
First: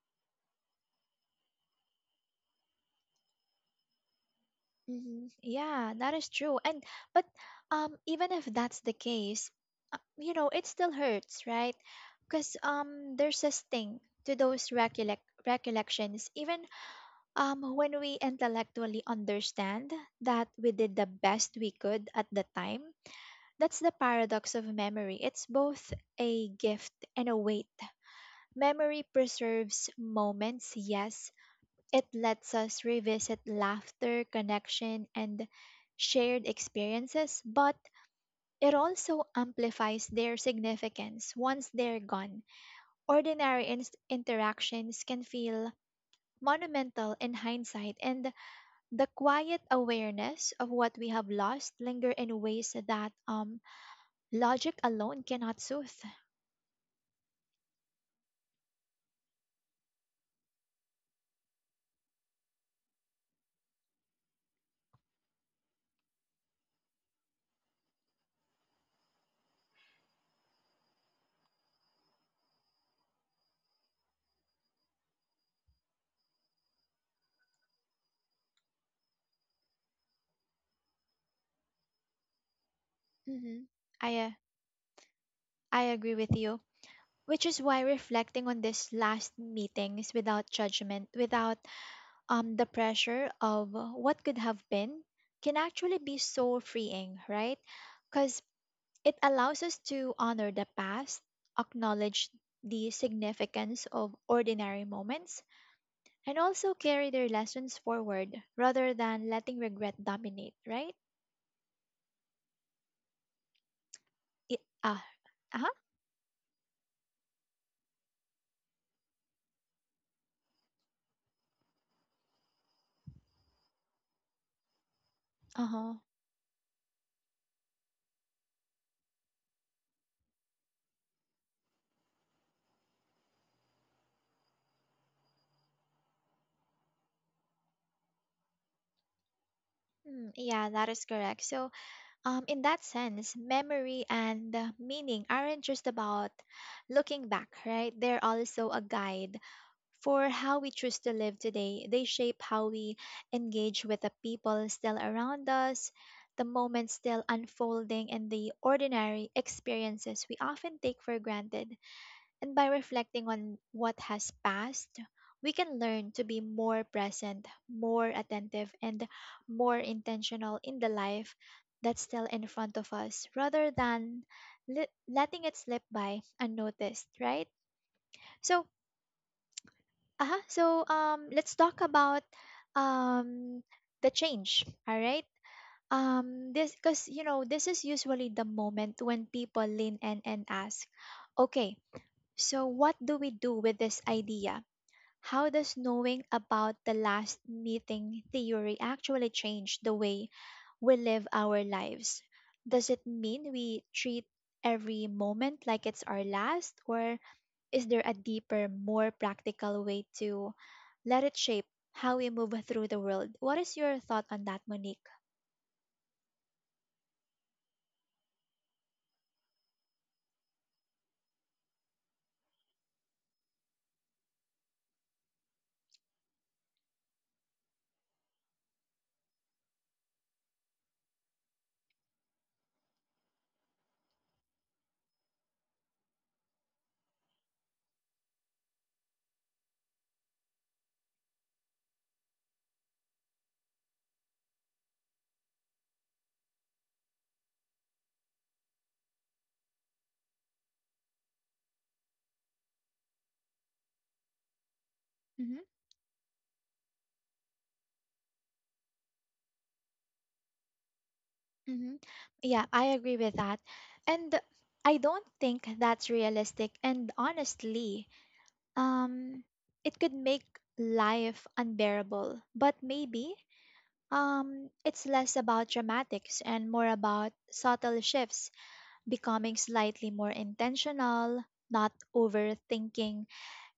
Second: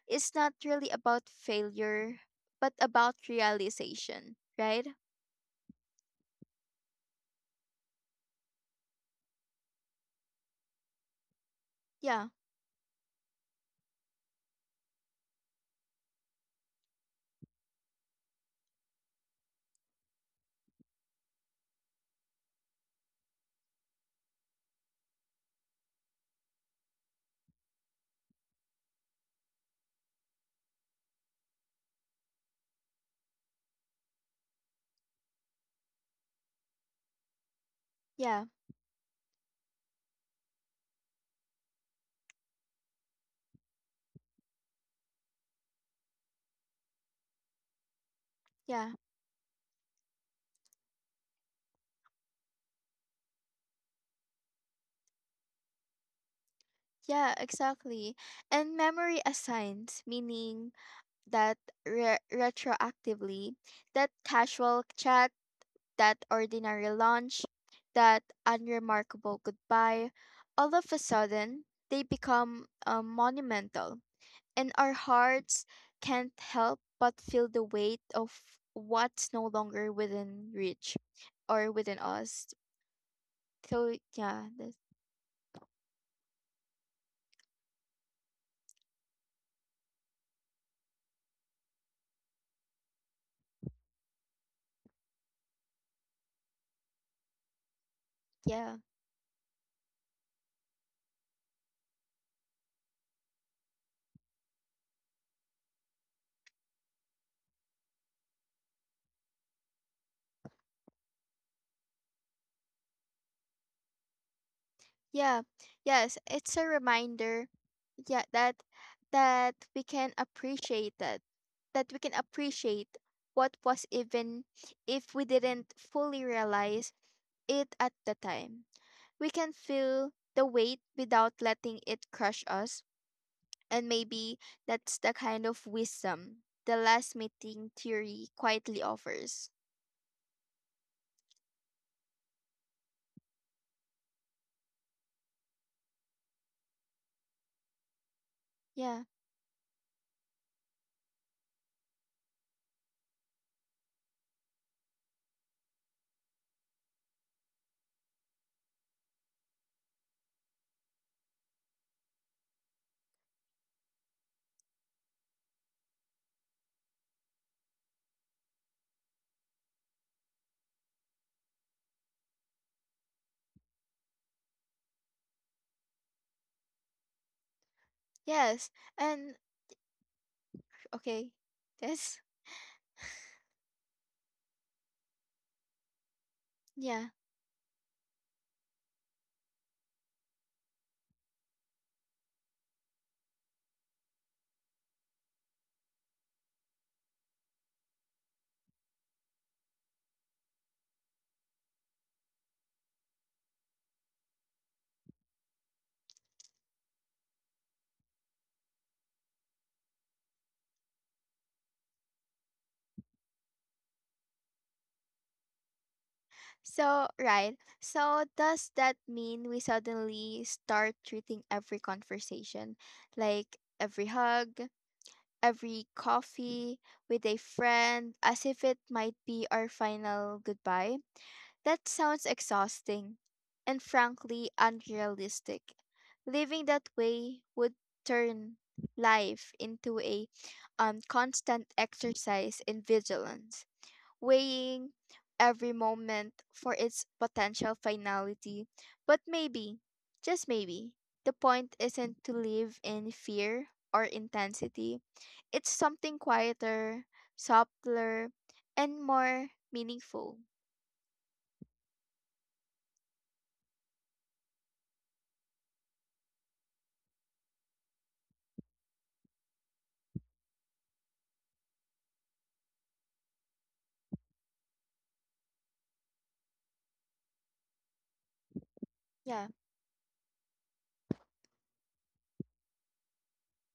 Speaker 2: It's not really about failure, but about realization, right?
Speaker 1: Hmm. Yeah, that is true. And but even if that's the case, you know, it still hurts, right?
Speaker 2: Yeah,
Speaker 1: Because there's a sting to those recollections, even when we intellectually understand that we did the best we could at the time. That's the paradox of memory. It's both a gift and a weight. Memory preserves moments, yes, it lets us revisit laughter, connection, and shared experiences, but
Speaker 2: yeah,
Speaker 1: it also amplifies their significance once they're gone. Ordinary interactions can feel monumental in hindsight, and
Speaker 2: yeah.
Speaker 1: the quiet awareness of what we have lost linger in ways that logic alone cannot soothe.
Speaker 2: Yeah, exactly. And memory assigns, meaning that retroactively, that casual chat, that ordinary lunch, that unremarkable goodbye, all of a sudden, they become monumental. And our hearts can't help but feel the weight of what's no longer within reach or within us.
Speaker 1: Hmm.
Speaker 2: So,
Speaker 1: I, uh,
Speaker 2: yeah,
Speaker 1: I agree with you, which is why reflecting on these last meetings without judgment, without the pressure of what could have been can actually be so freeing, right? Because
Speaker 2: yeah.
Speaker 1: it allows us to honor the past, acknowledge the significance of ordinary moments, and also carry their lessons forward rather than letting regret dominate, right? It, uh,
Speaker 2: Yeah.
Speaker 1: uh-huh,
Speaker 2: Yes, it's a reminder yeah that that we can appreciate that that we can appreciate what was even if we didn't
Speaker 1: uh-huh.
Speaker 2: fully realize it at the time. We can feel the weight without letting it crush us, and maybe that's the kind of wisdom the last meeting theory quietly offers.
Speaker 1: Mm, yeah, that is correct. So, in that sense, memory and meaning aren't just about looking back, right? They're also a
Speaker 2: Yeah.
Speaker 1: guide for how we choose to live today. They shape how we engage with the people still around us, the moments still unfolding, and the ordinary experiences we often take for granted. And by reflecting on what has passed, we can learn to be more present, more attentive, and more intentional in the life that's still in front of us rather than letting it slip by unnoticed, right? So,
Speaker 2: Yes. And
Speaker 1: uh-huh. So
Speaker 2: okay.
Speaker 1: let's talk about
Speaker 2: Yes.
Speaker 1: um, the change. All right. This because
Speaker 2: Yeah.
Speaker 1: you know this is usually the moment when people lean in and ask, okay, so what do we do with this idea? How does knowing about the last meeting theory actually change the way we live our lives? Does it mean we treat every moment like it's our last, or is there a deeper, more practical way to let it shape how we move through the world? What is your thought on that, Monique?
Speaker 2: So, right. So, does that mean we suddenly start treating every conversation, like every hug, every coffee with a friend, as if it might be our final goodbye? That sounds exhausting and frankly unrealistic. Living that way would turn life into a constant exercise in vigilance weighing every moment for its potential finality. But maybe, just maybe, the point isn't to live in fear or intensity.
Speaker 1: Hmm.
Speaker 2: It's something quieter, subtler, and more meaningful.
Speaker 1: Hmm. Yeah, I agree with that. And I don't think that's realistic. And honestly, um, it could make life unbearable. But maybe it's less about dramatics and more about subtle shifts,
Speaker 2: Yeah.
Speaker 1: becoming slightly more intentional, not overthinking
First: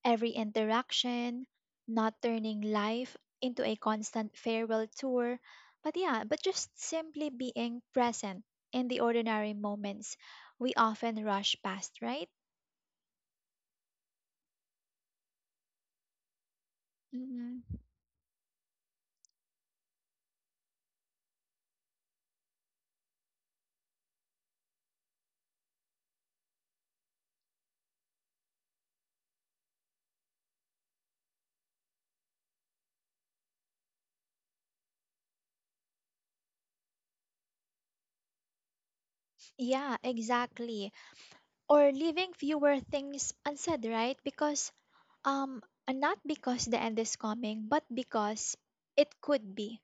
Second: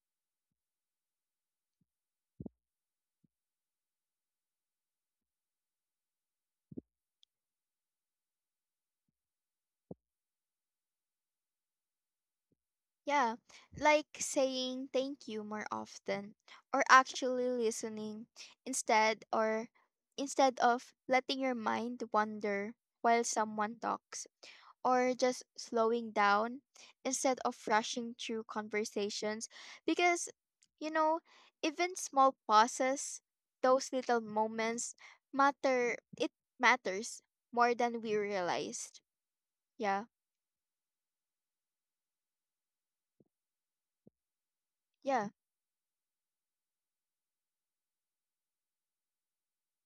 Speaker 1: every interaction, not turning life into a constant farewell tour. But yeah, but just simply being present in the ordinary moments we often rush past, right?
Speaker 2: Yeah, like saying thank you more often or actually
Speaker 1: Hmm.
Speaker 2: listening instead or instead of letting your mind wander while someone talks. Or just slowing down instead of rushing through conversations because you know even small pauses those little moments matter it matters more than we realized.
Speaker 1: Yeah,
Speaker 2: yeah
Speaker 1: exactly. Or leaving fewer things unsaid, right? Because
Speaker 2: yeah
Speaker 1: um, and not because the end is coming, but because it could be.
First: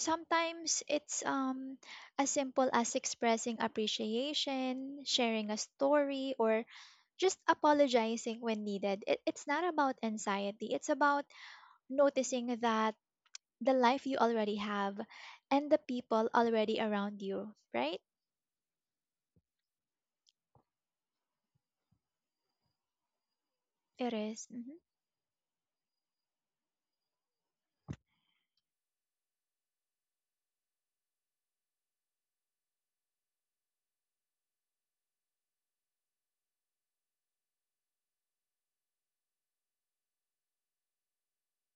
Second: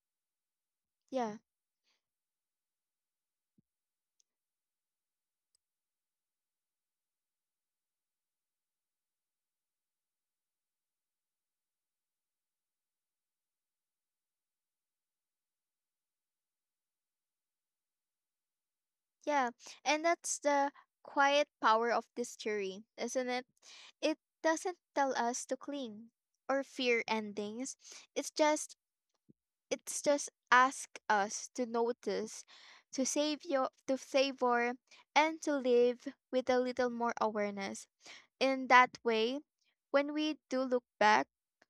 Speaker 1: Sometimes it's
Speaker 2: yeah
Speaker 1: as simple as expressing appreciation, sharing a story, or just apologizing when needed. It's not about anxiety. It's about noticing that the life you already have and the people already around you, right?
Speaker 2: yeah And that's the quiet power of this theory, isn't it?
Speaker 1: It
Speaker 2: It
Speaker 1: is.
Speaker 2: doesn't
Speaker 1: Mhm.
Speaker 2: tell us to cling or fear endings. it's just it's just ask us to notice, to savor, and to live with a little more awareness. In that way, when we do look back,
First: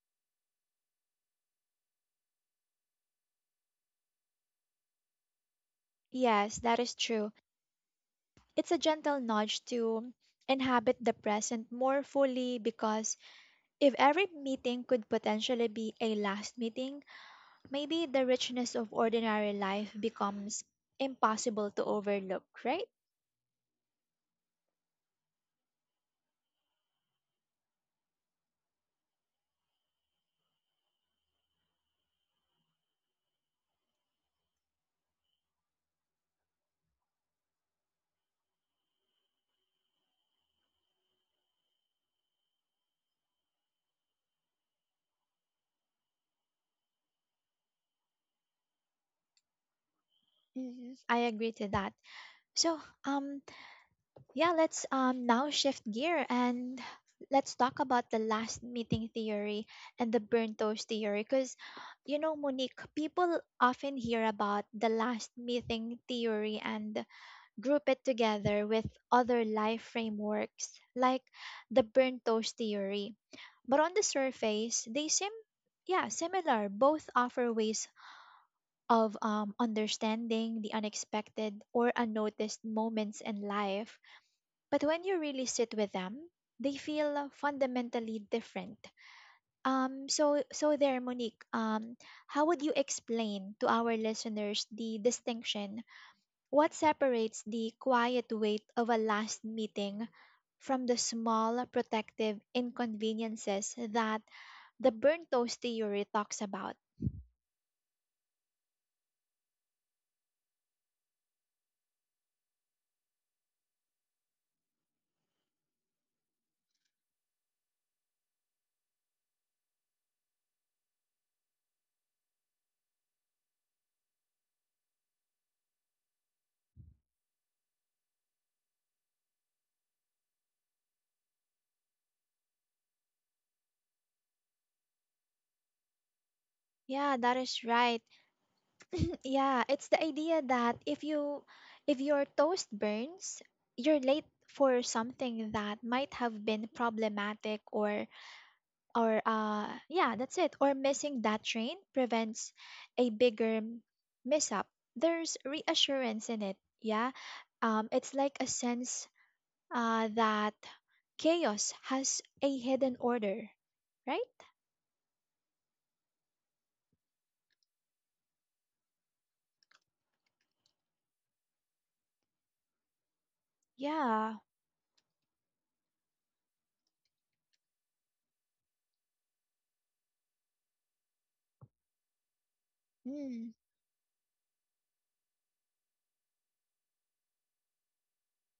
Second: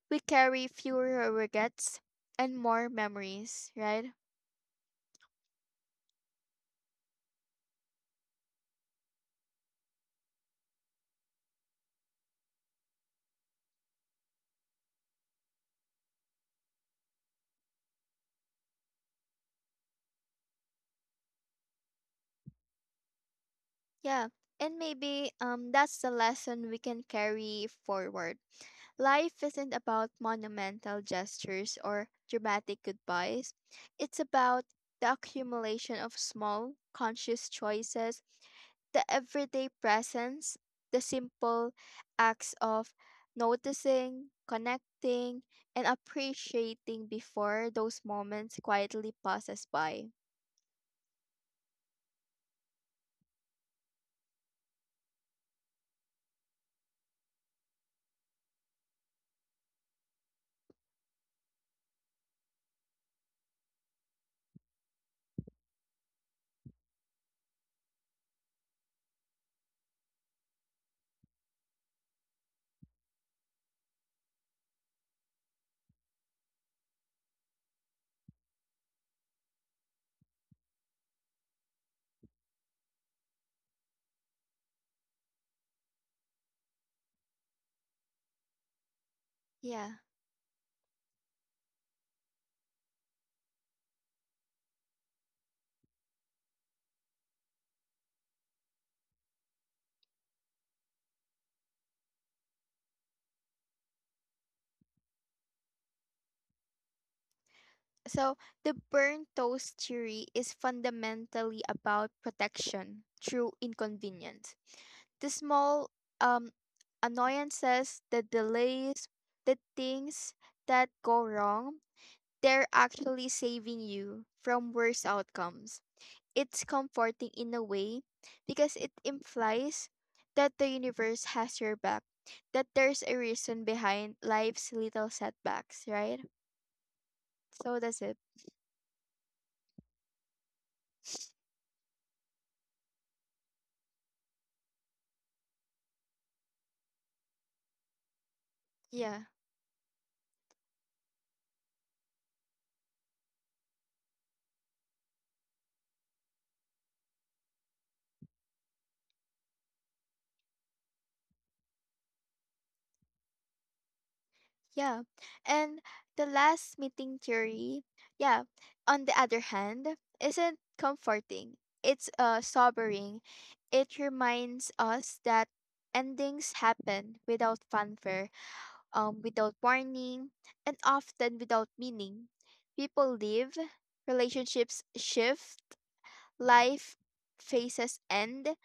Speaker 2: we carry fewer regrets and more memories, right?
Speaker 1: Yes, that is true. It's a gentle nudge to inhabit the present more fully because if every meeting could potentially be a last meeting, maybe the richness of ordinary life becomes impossible to overlook, right?
Speaker 2: Yeah, and maybe that's the lesson we can carry forward. Life isn't about monumental gestures or dramatic goodbyes. It's about the accumulation of small, conscious choices, the everyday presence, the simple acts of noticing, connecting, and appreciating before those moments quietly pass us by.
Speaker 1: Mhm. I agree to that. So, yeah, let's now shift gear and let's talk about the last meeting theory and the burnt toast theory. Because, you know, Monique, people often hear about the last meeting theory and group it together with other life frameworks like the burnt toast theory. But on the surface, they seem yeah, similar. Both offer ways of understanding the unexpected or unnoticed moments in life, but when you really sit with them, they feel fundamentally different.
Speaker 2: Yeah.
Speaker 1: So there, Monique, how would you explain to our listeners the distinction? What separates the quiet weight of a last meeting from the small protective inconveniences that the burnt toast theory talks about?
Speaker 2: So, the burnt toast theory is fundamentally about protection through inconvenience. The small um, annoyances, the delays, the things that go wrong, they're actually saving you from worse outcomes. It's comforting in a way because it implies that the universe has your back, that there's a reason behind life's little setbacks, right?
Speaker 1: Yeah, that is
Speaker 2: So, that's
Speaker 1: right.
Speaker 2: it.
Speaker 1: Yeah, it's the idea that if your toast burns, you're late for something that might have been problematic,
Speaker 2: Yeah.
Speaker 1: or yeah, that's it. Or missing that train prevents a bigger miss up. There's reassurance in it. Yeah. Um, it's like a sense that chaos has a hidden order, right?
Speaker 2: Yeah. And the last meeting theory, yeah, on the other hand, isn't comforting. It's sobering. It
Speaker 1: Yeah.
Speaker 2: reminds us that endings happen without fanfare, without warning, and often without meaning. People leave,
Speaker 1: Mm.
Speaker 2: relationships shift, life phases end,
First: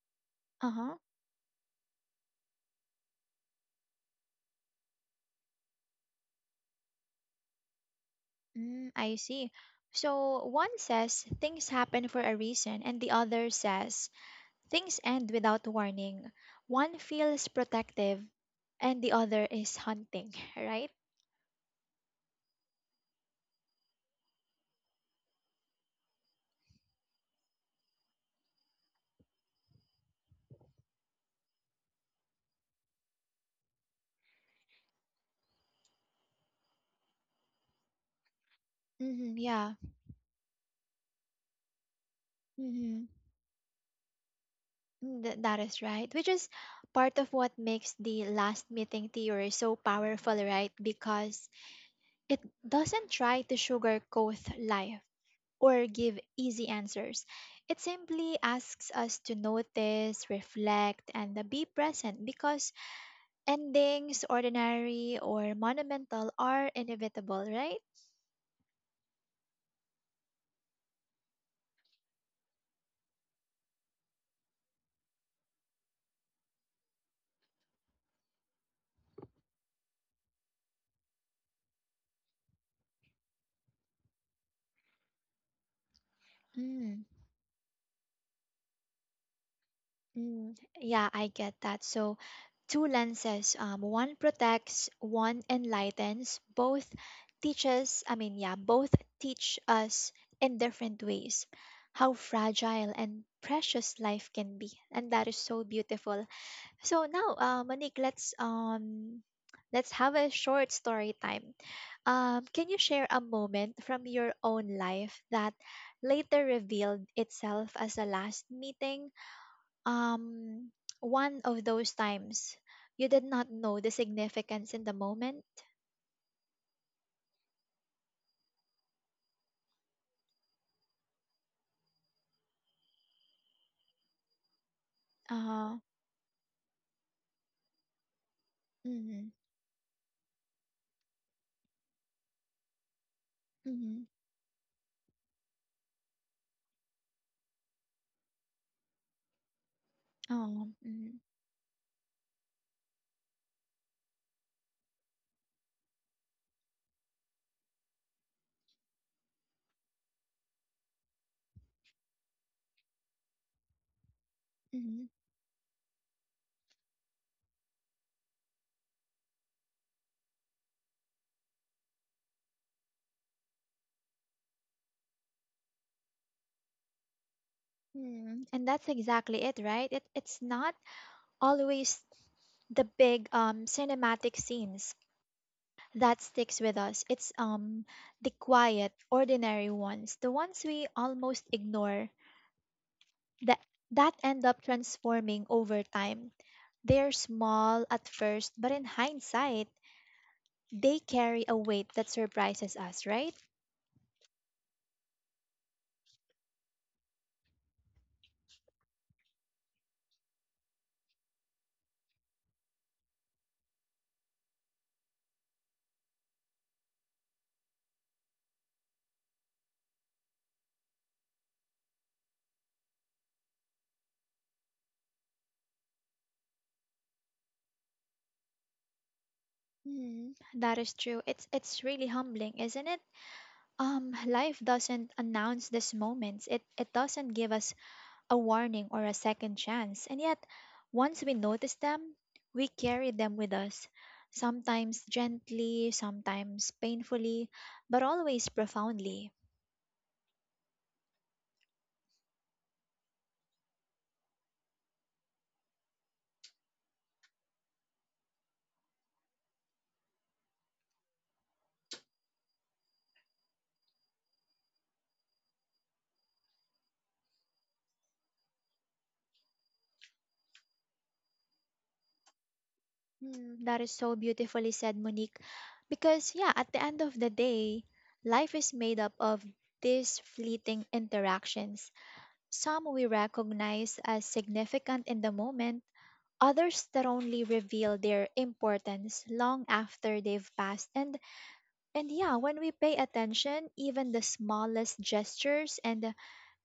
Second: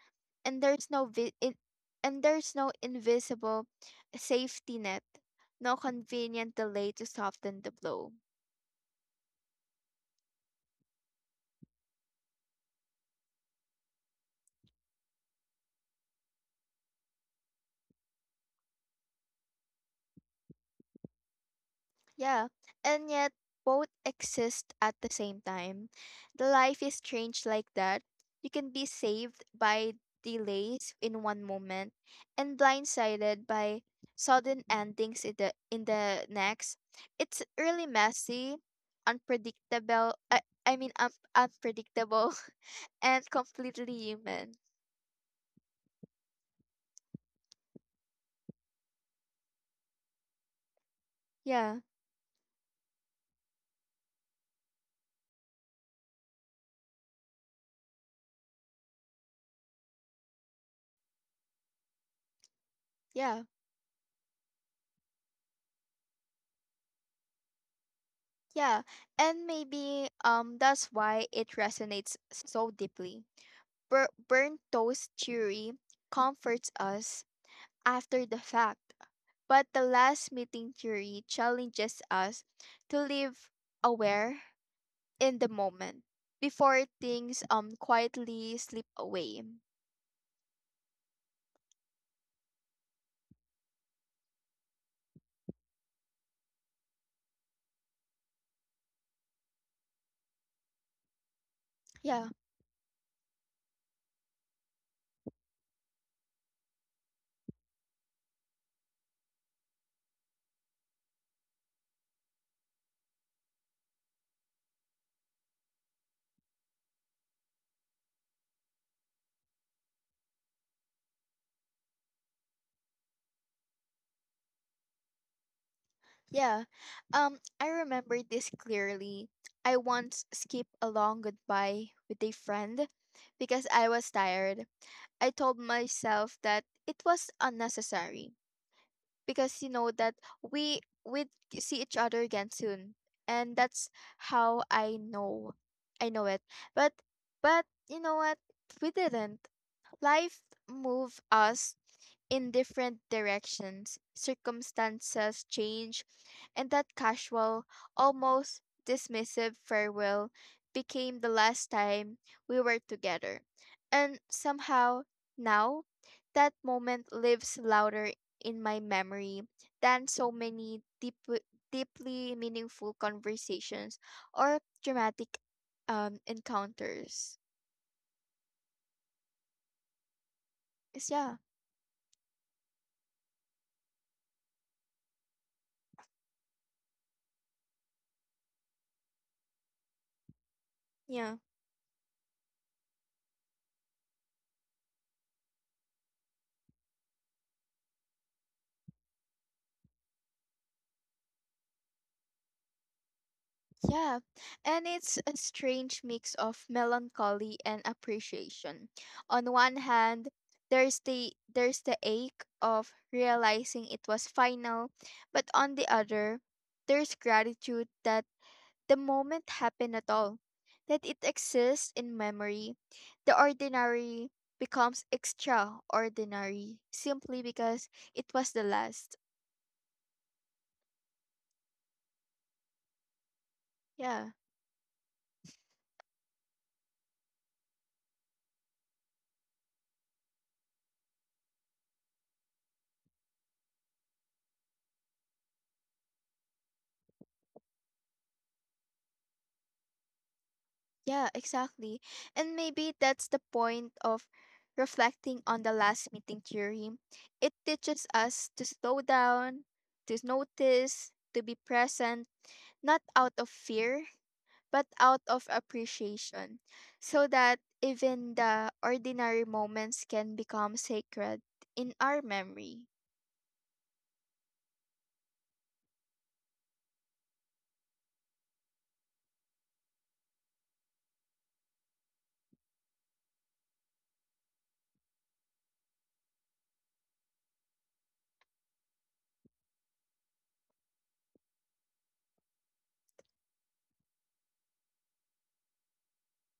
Speaker 2: and there's
Speaker 1: Uh-huh.
Speaker 2: no vi- in- and there's no invisible safety net, no convenient delay to soften the blow.
Speaker 1: Mm, I see. So one says things happen for a reason, and the other says things end without warning. One feels protective, and the other is hunting, right?
Speaker 2: Yeah, and yet both exist at the same time. The life is changed like that. You can be saved by delays in one moment and blindsided by sudden endings in the next. It's really messy,
Speaker 1: Mm-hmm, yeah.
Speaker 2: unpredictable. I mean, unpredictable
Speaker 1: Mm-hmm.
Speaker 2: and completely human.
Speaker 1: Mm, that is right. Which is part of what makes the last meeting theory so powerful, right? Because
Speaker 2: Yeah.
Speaker 1: it doesn't try to sugarcoat life or give easy answers. It simply asks us to notice, reflect, and be present because
Speaker 2: Yeah,
Speaker 1: endings, ordinary or monumental, are inevitable, right?
Speaker 2: yeah. And maybe that's why it resonates so deeply. Burnt toast theory comforts us after the fact, but the last meeting theory challenges us to live aware in the moment before
Speaker 1: Mm,
Speaker 2: things quietly slip away.
Speaker 1: mm, yeah, I get that. So, two lenses one protects, one enlightens, both teaches, I mean, yeah, both teach us in different ways how
Speaker 2: Yeah.
Speaker 1: fragile and precious life can be. And that is so beautiful. So now, Monique, let's have a short story time. Can you share a moment from your own life that later revealed itself as a last meeting? Um, one of those times you did not know the significance in the moment.
Speaker 2: Yeah. I remember this clearly. I once skipped a long goodbye with a friend because I was tired. I told
Speaker 1: Uh,
Speaker 2: myself that it was unnecessary
Speaker 1: mm-hmm,
Speaker 2: because you know that we would see each other again soon. And that's
Speaker 1: mm-hmm,
Speaker 2: how I know. I know it. But but you know what? We didn't. Life
Speaker 1: oh, mm-hmm,
Speaker 2: moved us in different directions, circumstances change, and that casual, almost dismissive farewell became the last time we were together. And
Speaker 1: mm-hmm.
Speaker 2: somehow, now, that moment lives louder in my memory than so many deep, deeply meaningful conversations or dramatic encounters.
Speaker 1: Mm. And that's exactly it, right? It's not
Speaker 2: 'Cause Yeah,
Speaker 1: always the big cinematic scenes that sticks with us. It's the quiet, ordinary ones, the ones we
Speaker 2: yeah.
Speaker 1: almost ignore, that that end up transforming over time. They're small at first, but in hindsight, they carry a weight that surprises us, right?
Speaker 2: Yeah, and it's a strange mix of melancholy and appreciation. On one hand, there's the ache of realizing it was final, but on the other, there's gratitude that the moment happened at all, that it exists in memory. The ordinary becomes extraordinary simply because it was the last.
Speaker 1: Mm, that is true. It's really humbling, isn't it?
Speaker 2: Yeah.
Speaker 1: Life doesn't announce these moments. It doesn't give us a warning or a second chance. And yet, once we notice them, we carry them with us, sometimes gently, sometimes painfully, but always profoundly.
Speaker 2: Yeah, exactly. And maybe that's the point of reflecting on the last meeting theory. It teaches us to slow down, to notice, to be present, not out of fear, but out of appreciation, so that even the ordinary moments can become sacred in our memory.
Speaker 1: Hmm, that is so beautifully said, Monique. Because, yeah, at the end of the day, life is made up of these fleeting interactions. Some we recognize as significant in the moment, others that only reveal their importance long after they've passed. And yeah, when we pay attention, even the smallest gestures and the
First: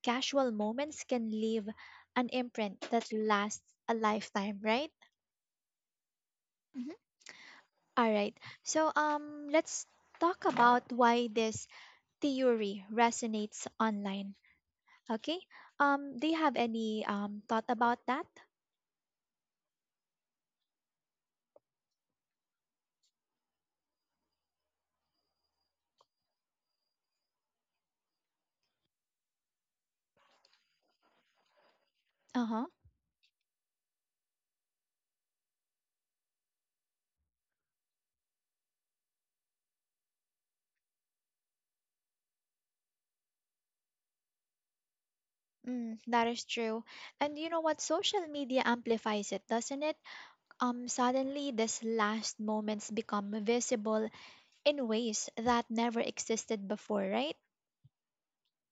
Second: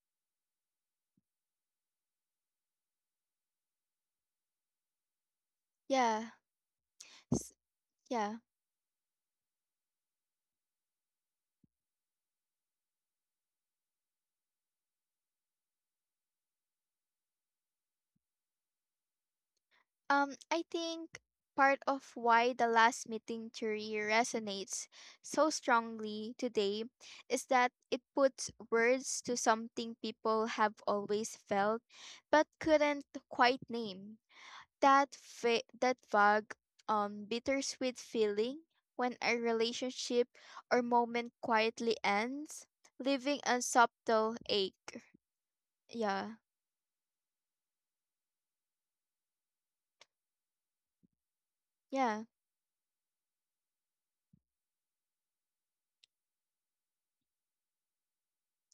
Speaker 1: casual moments can leave an imprint that lasts a lifetime, right?
Speaker 2: Yeah.
Speaker 1: Mhm.
Speaker 2: s-
Speaker 1: All right.
Speaker 2: Yeah.
Speaker 1: So let's talk about why this theory resonates online. Okay? Do you have any thought about that?
Speaker 2: I think part of why the last meeting theory resonates so strongly today is that it puts words to something people have always felt but
Speaker 1: Uh-huh.
Speaker 2: couldn't quite name. That vague, bittersweet feeling when a relationship or moment quietly ends, leaving a subtle ache.
Speaker 1: Mm, that
Speaker 2: Yeah,
Speaker 1: is true. And you know what? Social media amplifies it, doesn't it? Suddenly, these
Speaker 2: yeah.
Speaker 1: last moments become visible in ways that never existed before, right?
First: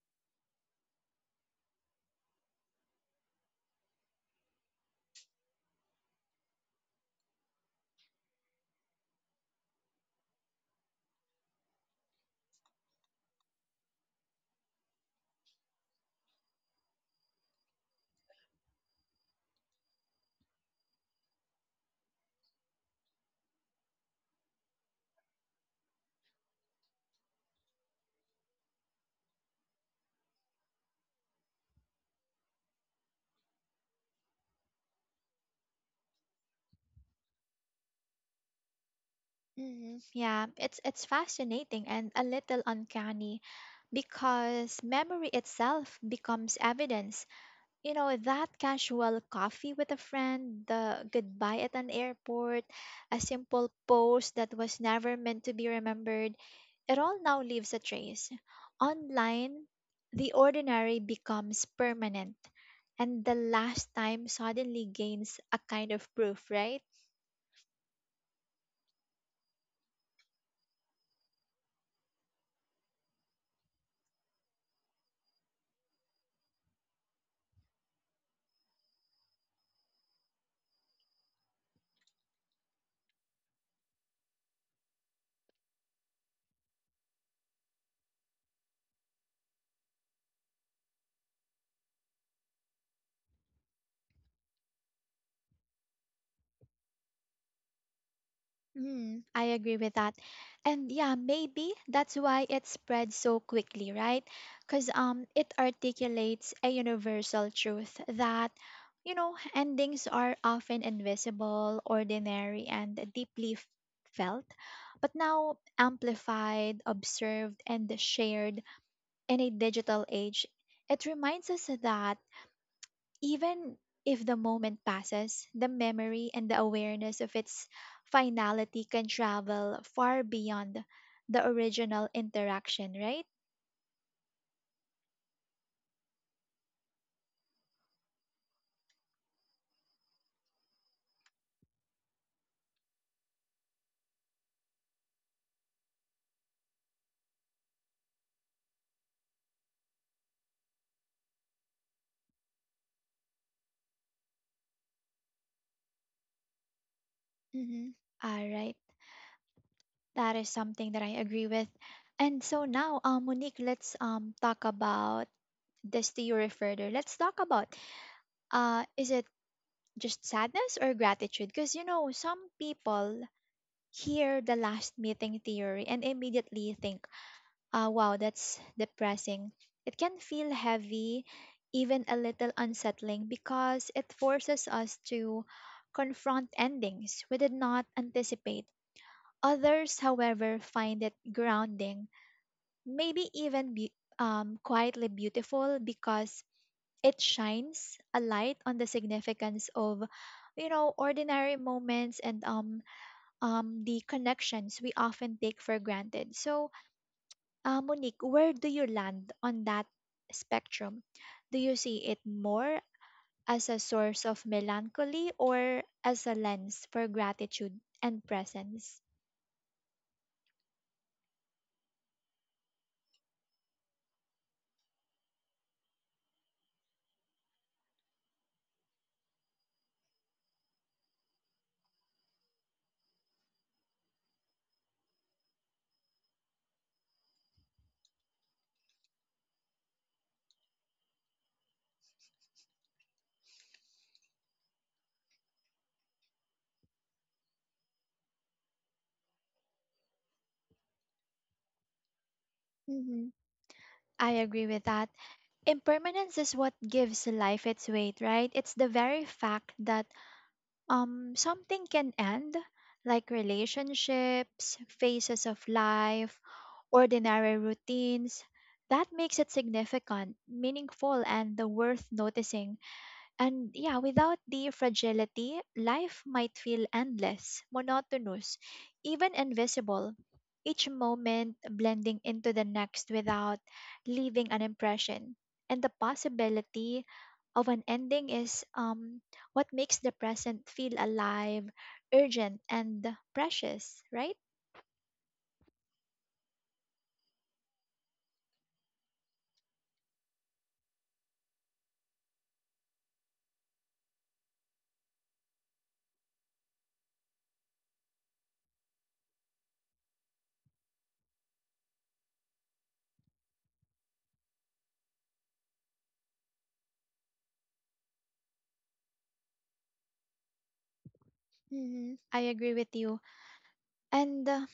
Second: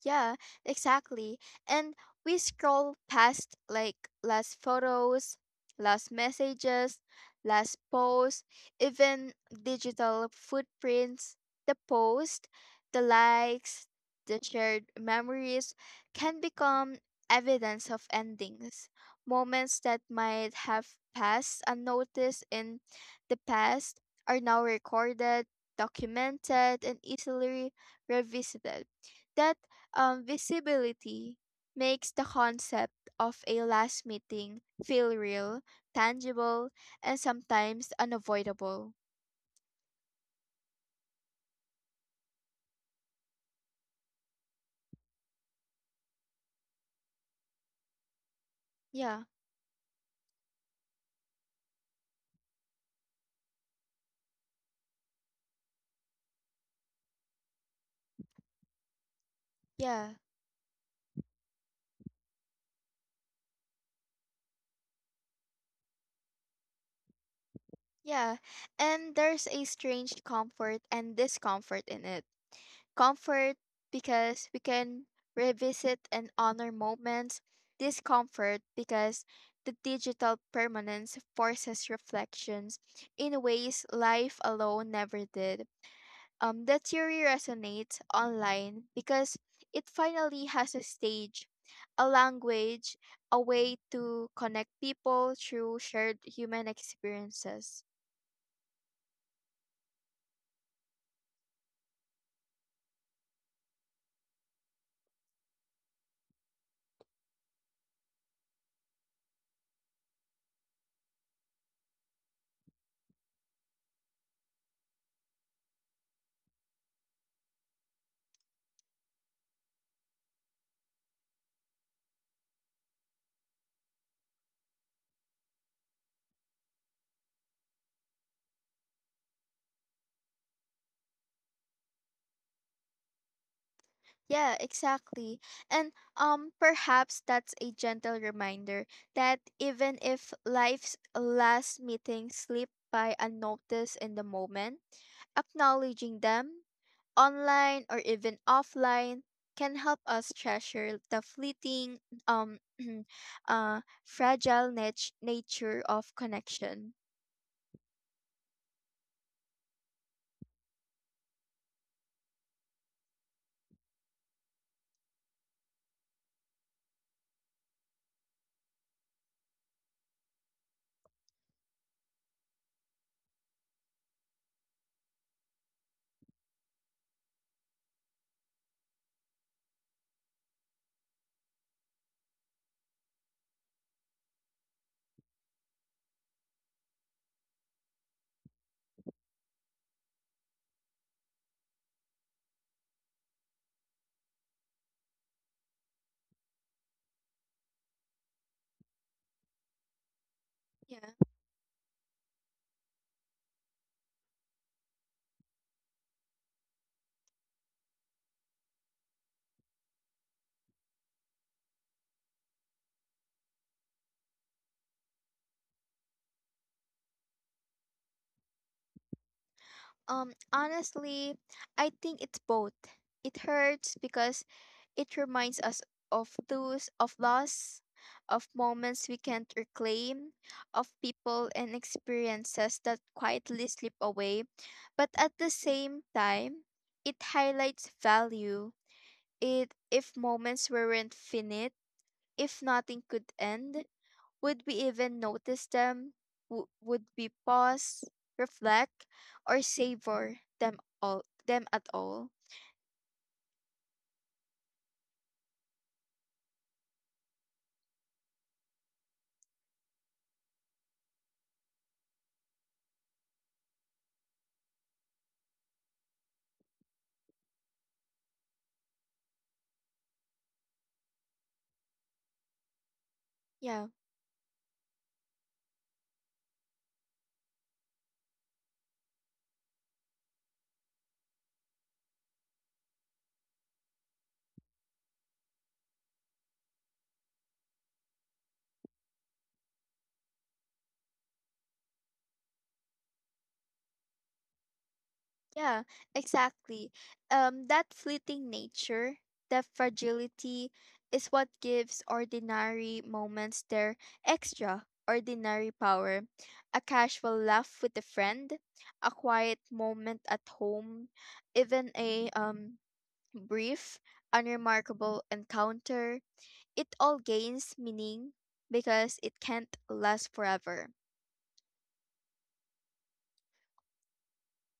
Speaker 2: Yeah, exactly. And we scroll past like last photos, last messages, last posts, even digital footprints. The post, the likes, the shared memories can become evidence of endings, moments that might have passed unnoticed in the past are now recorded, documented, and easily revisited. That visibility makes the concept of a last meeting feel real, tangible, and sometimes unavoidable.
Speaker 1: Hmm, yeah, it's fascinating and a little uncanny because memory itself becomes evidence. You know, that casual
Speaker 2: Yeah,
Speaker 1: coffee with a friend, the goodbye at an airport, a simple post that was never meant to be remembered, it all now leaves a trace. Online,
Speaker 2: yeah,
Speaker 1: the ordinary becomes permanent and the last time suddenly gains a kind of proof, right?
Speaker 2: yeah. And there's a strange comfort and discomfort in it. Comfort because we can revisit and honor moments, discomfort because the digital permanence forces reflections in ways life alone never did. That theory resonates online because it finally has a stage, a language, a way to connect people through shared human experiences.
Speaker 1: Mm, I agree with that. And yeah, maybe that's why it spread so quickly, right? Because it articulates a universal truth that, you know, endings are often invisible, ordinary, and deeply felt, but now amplified, observed, and shared in a digital age. It reminds us that even if the moment passes, the memory and the awareness of its finality can travel far beyond the original interaction, right?
Speaker 2: Yeah, exactly. And perhaps that's a gentle reminder that even if life's last meetings slip by unnoticed in the moment, acknowledging them online or even offline, can help us treasure the fleeting, um, nature of connection.
Speaker 1: Mm-hmm. All right. That is something that I agree with. And so now, Monique, let's talk about this to you, referrer. Let's talk about is it just sadness or gratitude? Because you know, some people hear the last meeting theory and immediately think, wow, that's depressing. It can feel heavy, even a little unsettling, because it forces us to confront endings we did not anticipate. Others, however, find it grounding, maybe even quietly beautiful because it shines a light on the significance of, you know,
Speaker 2: Yeah.
Speaker 1: ordinary moments, and um the connections we often take for granted. So Monique, where do you land on that spectrum? Do you see it more as a source of melancholy or as a lens for gratitude and presence?
Speaker 2: Honestly, I think it's both. It hurts because it reminds us of those of loss, of moments we can't reclaim, of people and experiences that quietly slip away. But at the same time, it highlights value. It If moments weren't finite, if nothing could end, would we even notice them? Would we pause, reflect, or savor them at all?
Speaker 1: Hmm, I agree with that. Impermanence is what gives life its weight, right? It's the very fact that something can end, like relationships, phases of life, ordinary routines, that makes it significant, meaningful, and worth noticing. And
Speaker 2: Yeah.
Speaker 1: yeah, without the fragility, life might feel endless, monotonous, even invisible. Each moment blending into the next without leaving an impression. And the possibility of an ending is what makes the present feel alive, urgent, and precious, right?
Speaker 2: Yeah, exactly. That fleeting nature, that fragility, is what gives ordinary moments their extraordinary power. A casual laugh with a friend, a quiet moment at home, even a brief, unremarkable encounter. It all gains meaning because it can't last forever.
Speaker 1: Mm-hmm. I agree with you. And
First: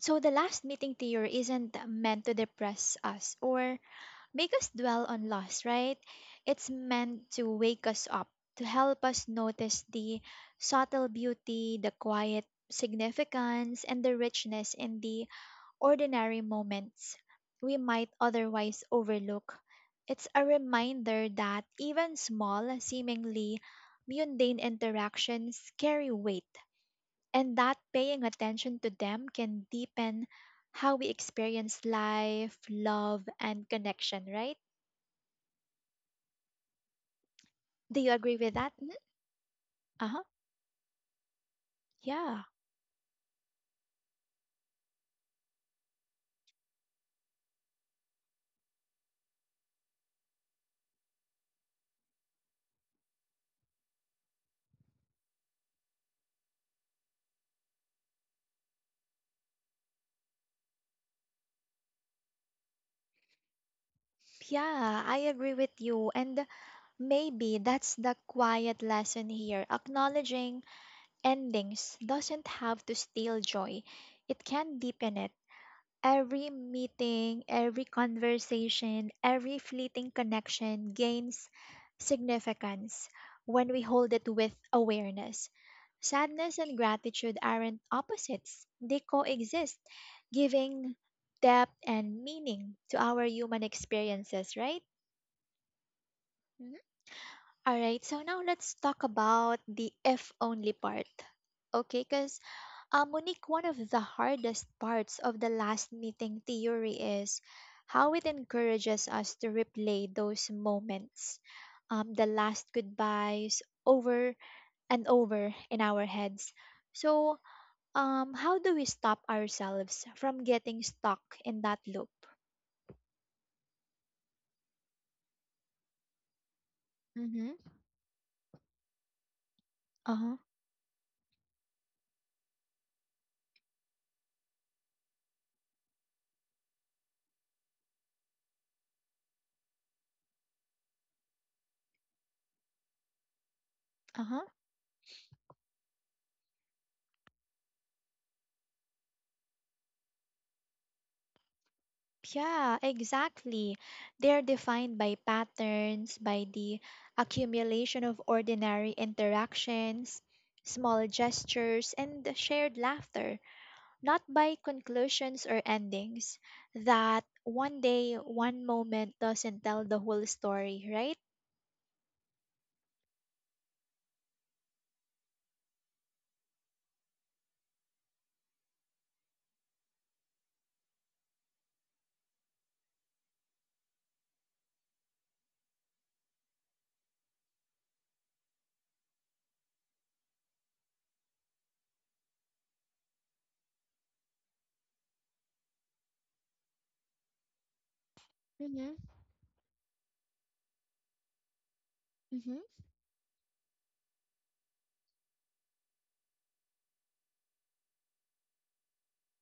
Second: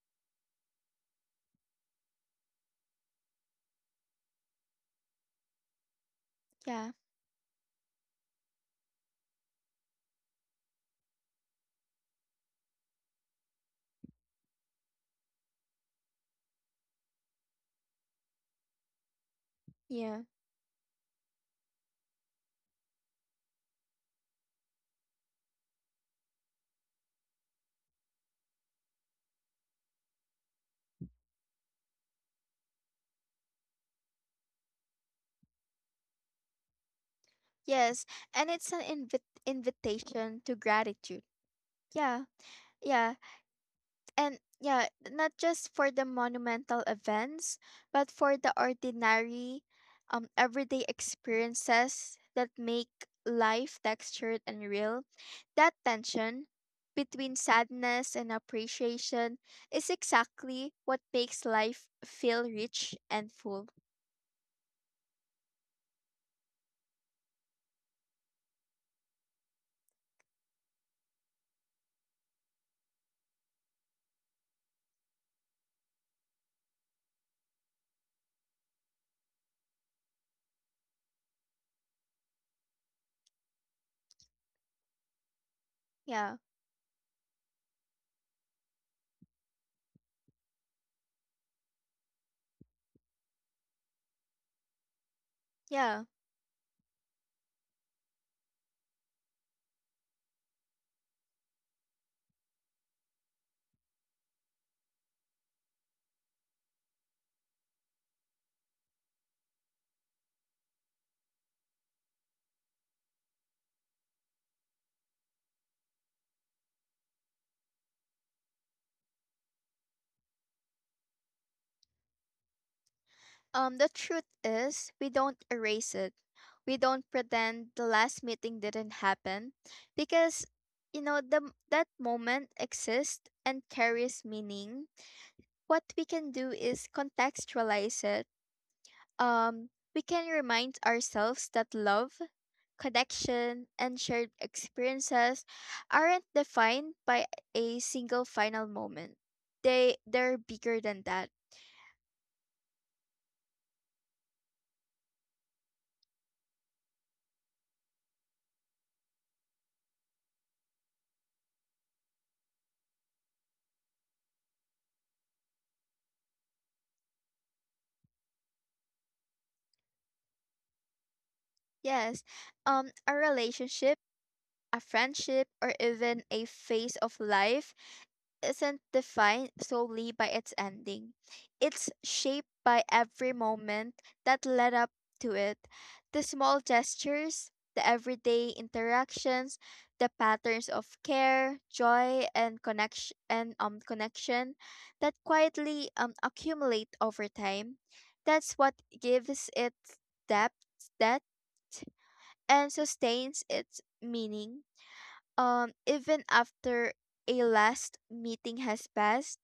Speaker 1: so the last meeting tier isn't meant to depress us or make us dwell on loss, right? It's
Speaker 2: Yeah,
Speaker 1: meant to wake us up, to help us notice the subtle beauty, the quiet significance, and the richness in the ordinary moments we might otherwise overlook.
Speaker 2: yeah.
Speaker 1: It's a reminder that even small, seemingly mundane interactions carry weight, and that paying attention to them can deepen how we experience life, love, and connection, right? Do you
Speaker 2: Yes,
Speaker 1: agree with
Speaker 2: and
Speaker 1: that?
Speaker 2: it's an
Speaker 1: Mm. Uh-huh.
Speaker 2: invitation to gratitude. Yeah,
Speaker 1: Yeah.
Speaker 2: yeah. And yeah, not just for the monumental events, but for the ordinary, everyday experiences that make life textured and real. That tension between sadness and appreciation is exactly what makes life feel rich and full.
Speaker 1: Yeah, I agree with you. And maybe that's the quiet lesson here. Acknowledging endings doesn't have to steal joy. It can deepen it. Every meeting, every conversation, every fleeting connection gains significance when we hold it with awareness.
Speaker 2: Yeah,
Speaker 1: Sadness and gratitude aren't opposites, they coexist, giving depth and meaning to our human experiences, right?
Speaker 2: yeah.
Speaker 1: Mhm. All right, so now let's talk about the if only part. Okay, because Monique, one of the hardest parts of the last meeting theory is how it encourages us to replay those moments, the last goodbyes, over and over in our heads. So, how do we stop ourselves from getting stuck in that loop?
Speaker 2: The truth is, we don't erase it. We don't
Speaker 1: Mm-hmm.
Speaker 2: pretend the last meeting didn't happen
Speaker 1: Uh huh.
Speaker 2: because, you know, that moment exists and carries meaning. What we can do is contextualize it. Um, we can remind ourselves that love, connection, and
Speaker 1: Uh
Speaker 2: shared
Speaker 1: huh.
Speaker 2: experiences aren't defined by a single final moment. They're bigger than that.
Speaker 1: Yeah, exactly. They're defined by patterns, by the accumulation of ordinary interactions, small gestures, and the shared laughter, not by conclusions or endings. That one day, one moment doesn't tell the whole story, right?
Speaker 2: Yes, a relationship a friendship, or even a phase of life isn't defined solely by its ending. It's shaped by every moment that led up to it. The small gestures, the everyday interactions, the patterns of care, joy, and connection that quietly accumulate over time. That's what
Speaker 1: Mm-hmm.
Speaker 2: gives it depth,
Speaker 1: Mm-hmm.
Speaker 2: and sustains its meaning even after a last meeting has passed.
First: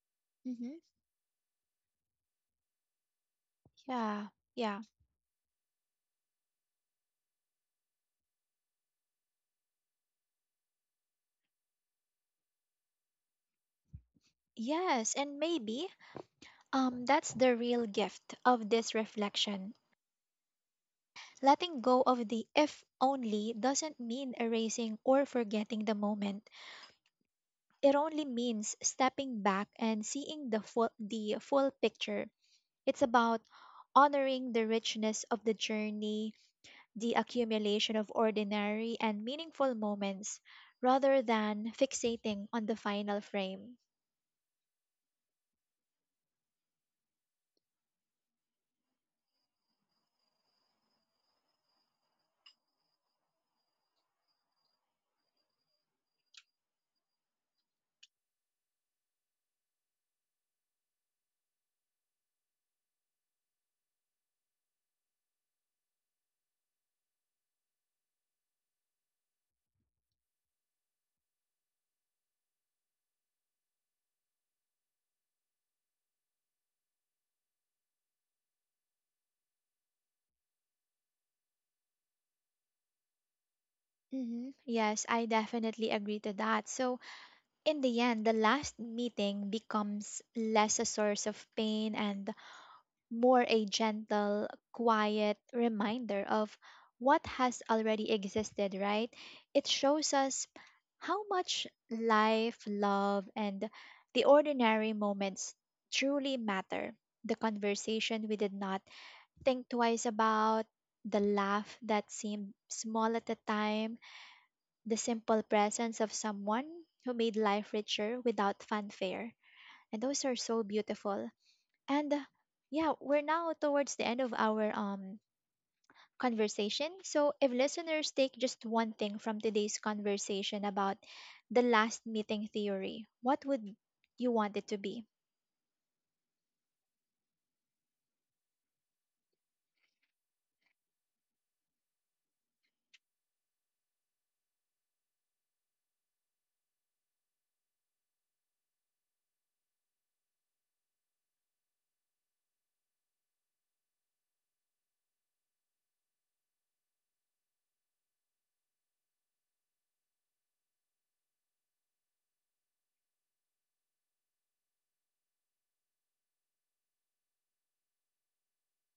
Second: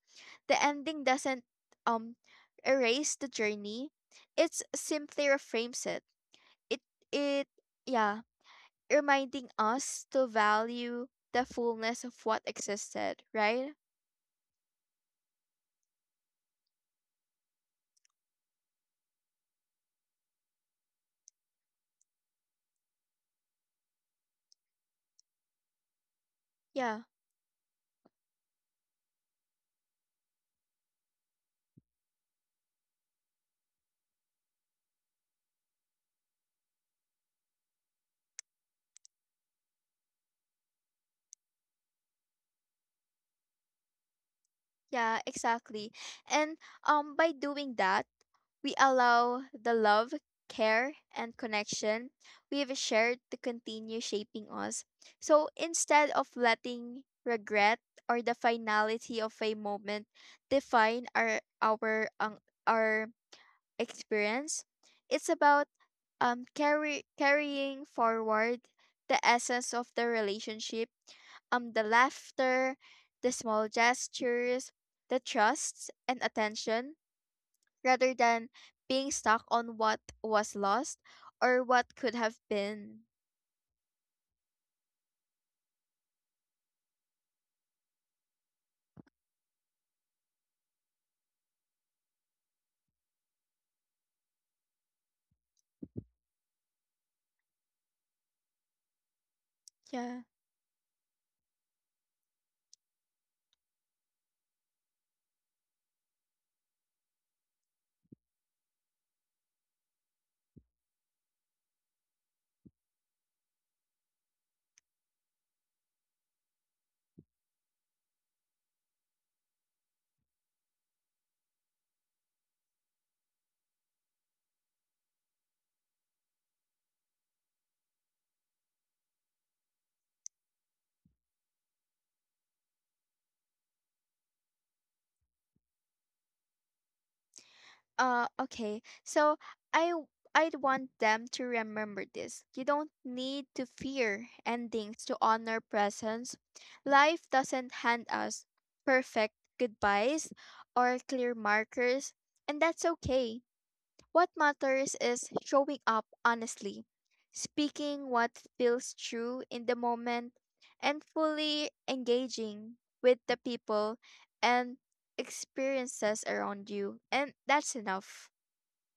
Speaker 2: The
Speaker 1: Mm-hmm.
Speaker 2: ending doesn't um erase the journey.
Speaker 1: Yeah,
Speaker 2: It
Speaker 1: yeah.
Speaker 2: simply reframes it, it it yeah reminding us to value the fullness of what existed, right?
Speaker 1: Yes, and maybe that's the real gift of this reflection. Letting go of the if only doesn't mean erasing or forgetting the moment.
Speaker 2: Yeah,
Speaker 1: It only means stepping back and seeing the full picture. It's about honoring the richness of the journey, the accumulation of ordinary and meaningful moments, rather than fixating on the final frame.
Speaker 2: yeah, exactly. And by doing that we allow the love, care, and connection we have shared to continue shaping us. So instead of letting regret or the finality of a moment define our experience, it's about carrying forward the essence of the relationship, the laughter, the small gestures, the trusts and attention rather than being stuck on what was lost or what could have been.
Speaker 1: Hmm, yes, I definitely agree to that. So, in the end, the last meeting becomes less a source of pain and more a gentle, quiet reminder of what has already existed, right? It shows
Speaker 2: Yeah.
Speaker 1: us how much life, love, and the ordinary moments truly matter. The conversation we did not think twice about, the laugh that seemed small at the time, the simple presence of someone who made life richer without fanfare. And those are so beautiful. And yeah, we're now towards the end of our conversation. So if listeners take just one thing from today's conversation about the last meeting theory, what would you want it to be?
Speaker 2: Okay. So I'd want them to remember this. You don't need to fear endings to honor presence. Life doesn't hand us perfect goodbyes or clear markers, and that's okay. What matters is showing up honestly, speaking what feels true in the moment, and fully engaging with the people and experiences around you. And that's enough.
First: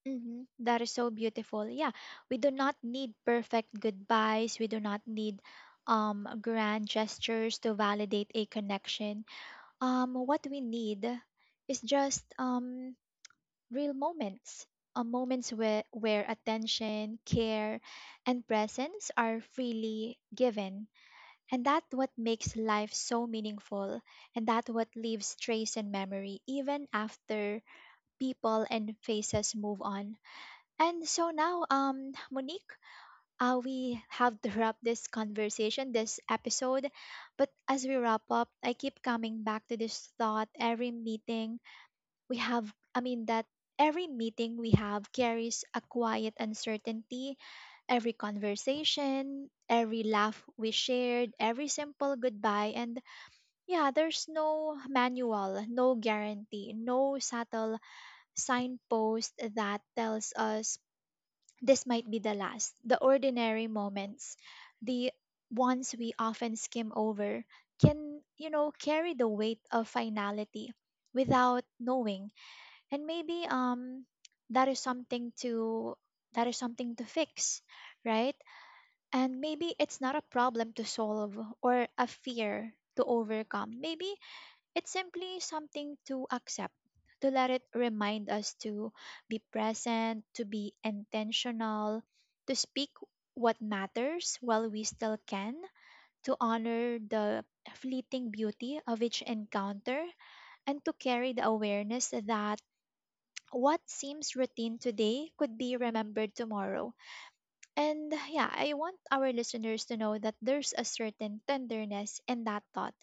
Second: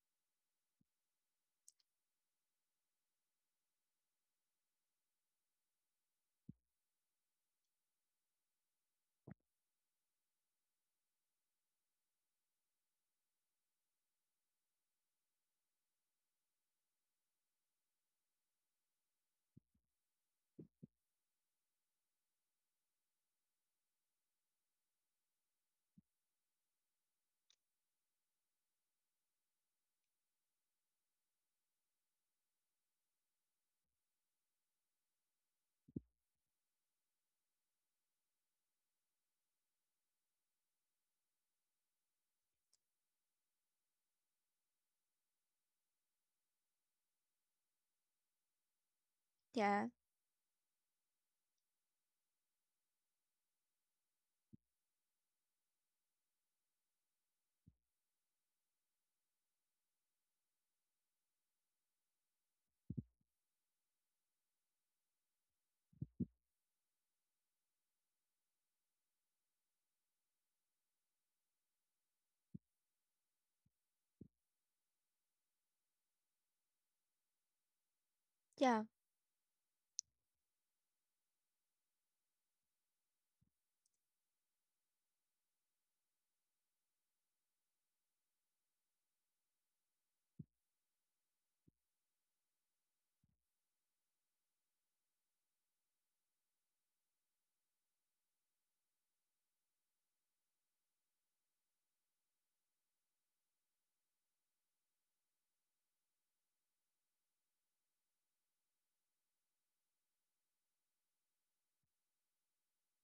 Speaker 1: Mm-hmm. That is so beautiful. Yeah, we do not need perfect goodbyes. We do not need grand gestures to validate a connection. What we need is just real moments, moments where attention, care, and presence are freely given. And that's what makes life so meaningful, and that's what leaves trace in memory even after people and faces move on. And so now, Monique, we have to wrap this conversation, this episode. But as we wrap up, I keep coming back to this thought. We have i mean that every meeting we have carries a quiet uncertainty. Every conversation,
Speaker 2: Yeah.
Speaker 1: every laugh we shared, every simple goodbye, and yeah, there's no manual, no guarantee, no subtle signpost that tells us this might be the last. The ordinary moments, the ones we often skim over, can, you know, carry the weight of finality without knowing. And maybe that is something to that is something to fix, right?
Speaker 2: Yeah.
Speaker 1: And maybe it's not a problem to solve or a fear to overcome. Maybe it's simply something to accept, to let it remind us to be present, to be intentional, to speak what matters while we still can, to honor the fleeting beauty of each encounter, and to carry the awareness that what seems routine today could be remembered tomorrow. And yeah, I want our listeners to know that there's a certain tenderness in that thought,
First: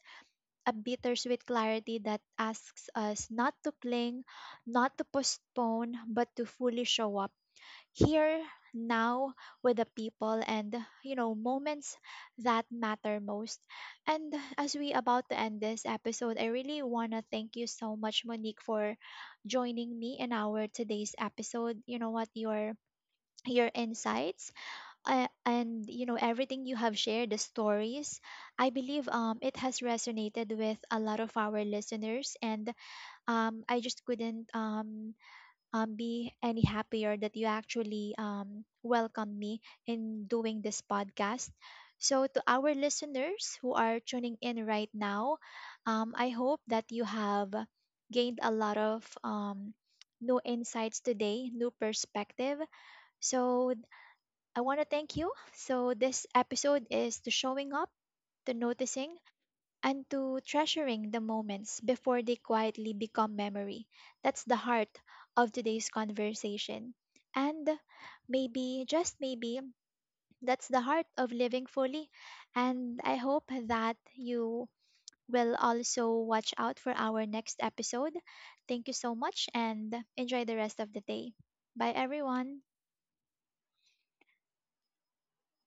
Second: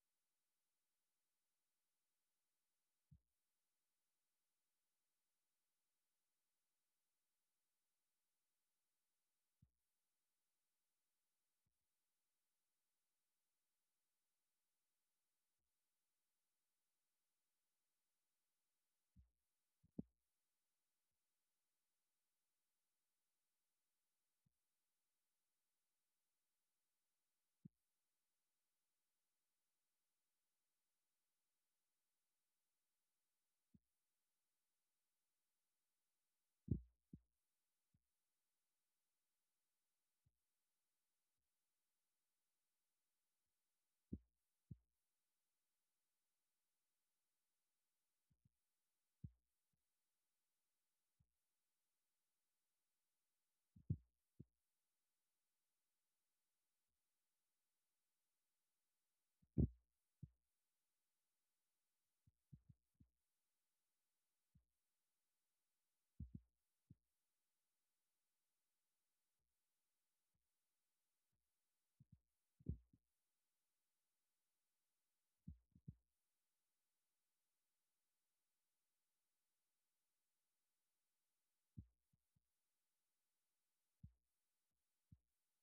Speaker 1: a bittersweet clarity that asks us not to cling, not to postpone, but to fully show up here, now, with the people and, you know, moments that matter most. And as we about to end this episode, I really want to thank you so much, Monique, for joining me in our today's episode. You know what, your insights and, you know, everything you have shared, the stories, I believe it has resonated with a lot of our listeners. And I just couldn't be any happier that you actually welcome me in doing this podcast. So, to our listeners who are tuning in right now, I hope that you have gained a lot of new insights today, new perspective. So, I want to thank you. So, this episode is to showing up, to noticing, and to treasuring the moments before they quietly become memory. That's the heart of today's conversation. And maybe, just maybe, that's the heart of living fully. And I hope that you will also watch out for our next episode. Thank you so much and enjoy the rest of the day. Bye, everyone.